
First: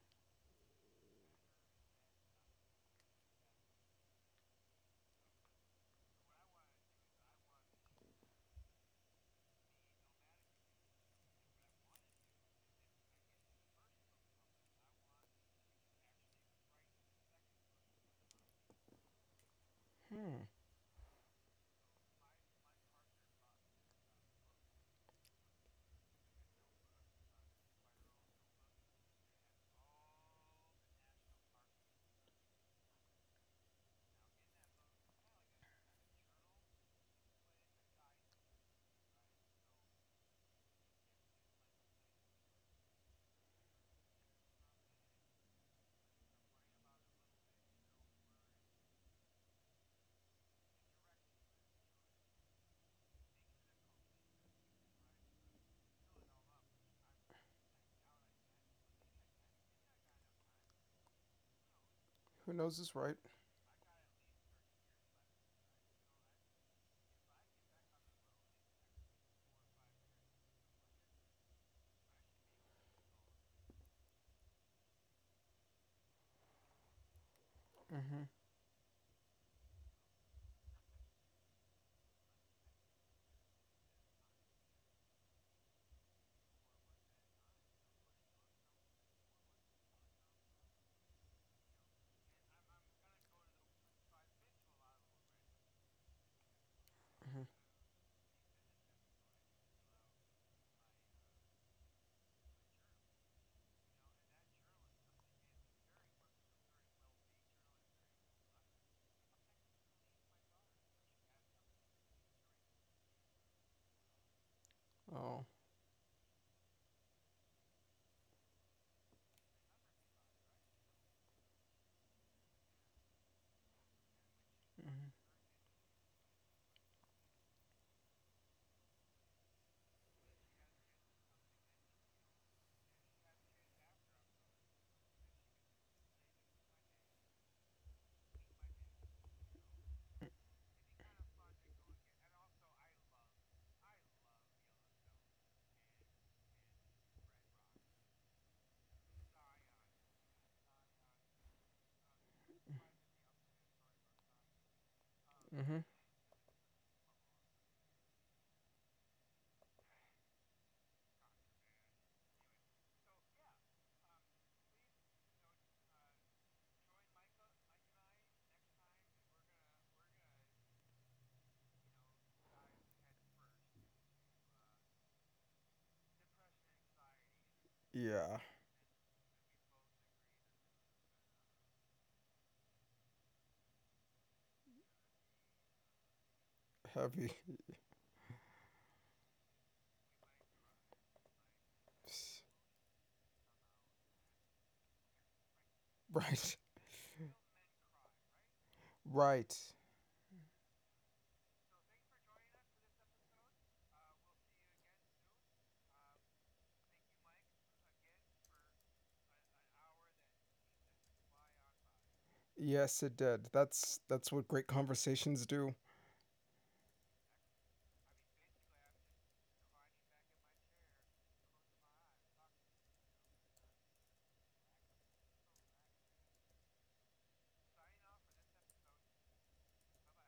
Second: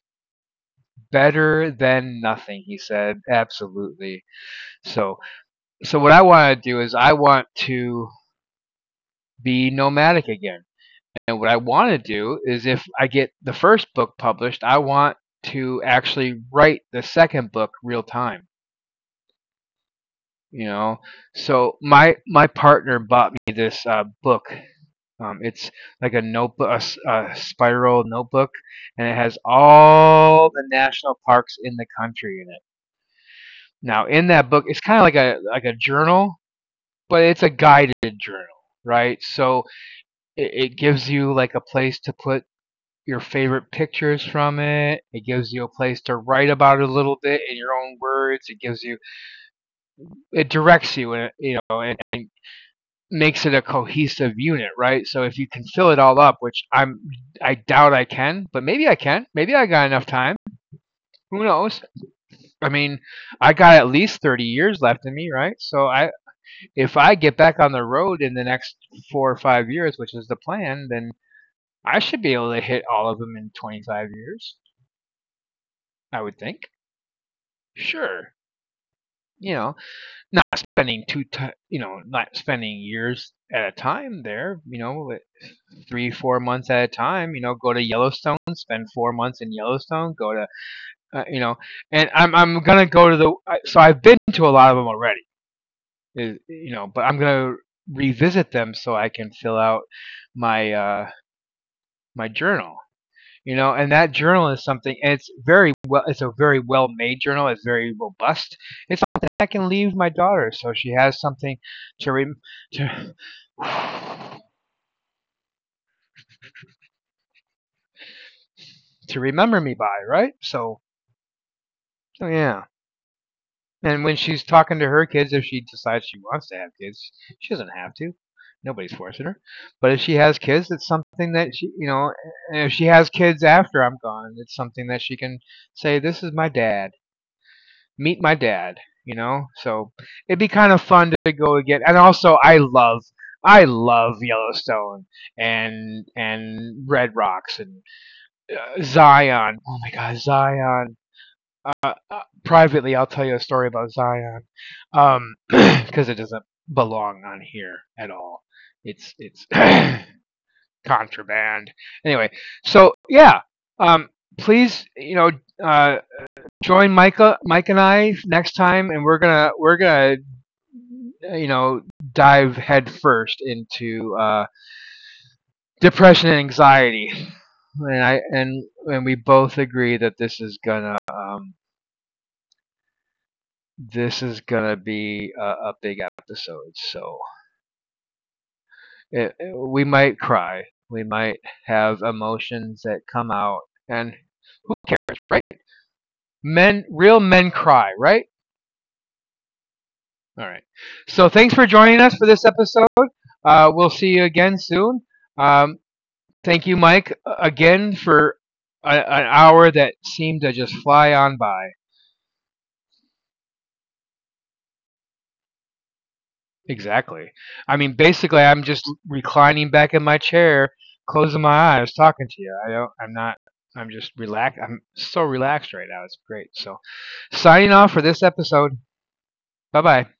[SPEAKER 1] Better than nothing, he said. Absolutely. So, so what I want to do is I want to be nomadic again. And what I want to do is if I get the first book published, I want to actually write the second book real time,
[SPEAKER 2] Hmm.
[SPEAKER 1] you know. So my partner bought me this book. It's like a notebook, a spiral notebook, and it has all the national parks in the country in it. Now, in that book, it's kind of like a journal, but it's a guided journal, right? So it gives you like a place to put your favorite pictures from it. It gives you a place to write about it a little bit in your own words. It gives you, it directs you, in, you know, and makes it a cohesive unit, right? So if you can fill it all up, which I doubt I can, but maybe I can. Maybe I got enough time. Who knows?
[SPEAKER 2] Who
[SPEAKER 1] I
[SPEAKER 2] knows is
[SPEAKER 1] mean,
[SPEAKER 2] right.
[SPEAKER 1] I got at least 30 years left in me, right? So I if I get back on the road in the next 4 or 5 years, which is the plan, then I should be able to hit all of them in 25 years, I would think.
[SPEAKER 2] Mm-hmm.
[SPEAKER 1] Sure. You know, not spending two, ti you know, not spending years at a time there, you know, like 3, 4 months at a time, you know, go to Yellowstone, spend 4 months in Yellowstone, go to, you know, and I'm gonna go to the, so I've been to a lot of them already, you know, but I'm
[SPEAKER 2] Mm-hmm.
[SPEAKER 1] gonna revisit them so I can fill out my, my journal. You know, and that journal is something, and it's very well, it's a very well made journal, it's very robust. It's something I can leave my daughter so she has something to re- to
[SPEAKER 2] Oh.
[SPEAKER 1] to remember me by, right? So, so yeah, and when she's talking to her kids, if she decides she wants to have kids, she doesn't have to, nobody's forcing her, but if she has kids, it's something that she, you know, and if she has kids after I'm gone, it's something that she can say, this is my dad, meet my dad, you know? So it'd be kind of fun to go again. And also I love, I love Yellowstone and Red Rocks and Zion. Oh my god, Zion. Uh, uh, Privately, I'll tell you a story about Zion.
[SPEAKER 2] Mm-hmm. Mm-hmm.
[SPEAKER 1] Cuz it doesn't belong on here at all. It's contraband. Anyway, so yeah, um please, you know, uh join Michael, Mike and I next time, and we're gonna you know dive headfirst into depression and anxiety, and I
[SPEAKER 2] Yeah,
[SPEAKER 1] and we both agree that this is gonna be a big episode. So
[SPEAKER 2] heavy.
[SPEAKER 1] we might cry, we might have emotions that come out, and who cares, right?
[SPEAKER 2] Right,
[SPEAKER 1] Men, real men cry, right?
[SPEAKER 2] right.
[SPEAKER 1] All right. So thanks for joining us for this episode. We'll see you again soon. Um, Thank you, Mike, again for an hour that seemed to just fly on by.
[SPEAKER 2] Yes, it did. That's what great conversations do.
[SPEAKER 1] Exactly. I mean, basically, I'm just reclining back in my chair, closing my eyes, talking to you. I don't. I'm not. I'm just relaxed. I'm so relaxed right now. It's great. So, signing off for this episode. Bye bye.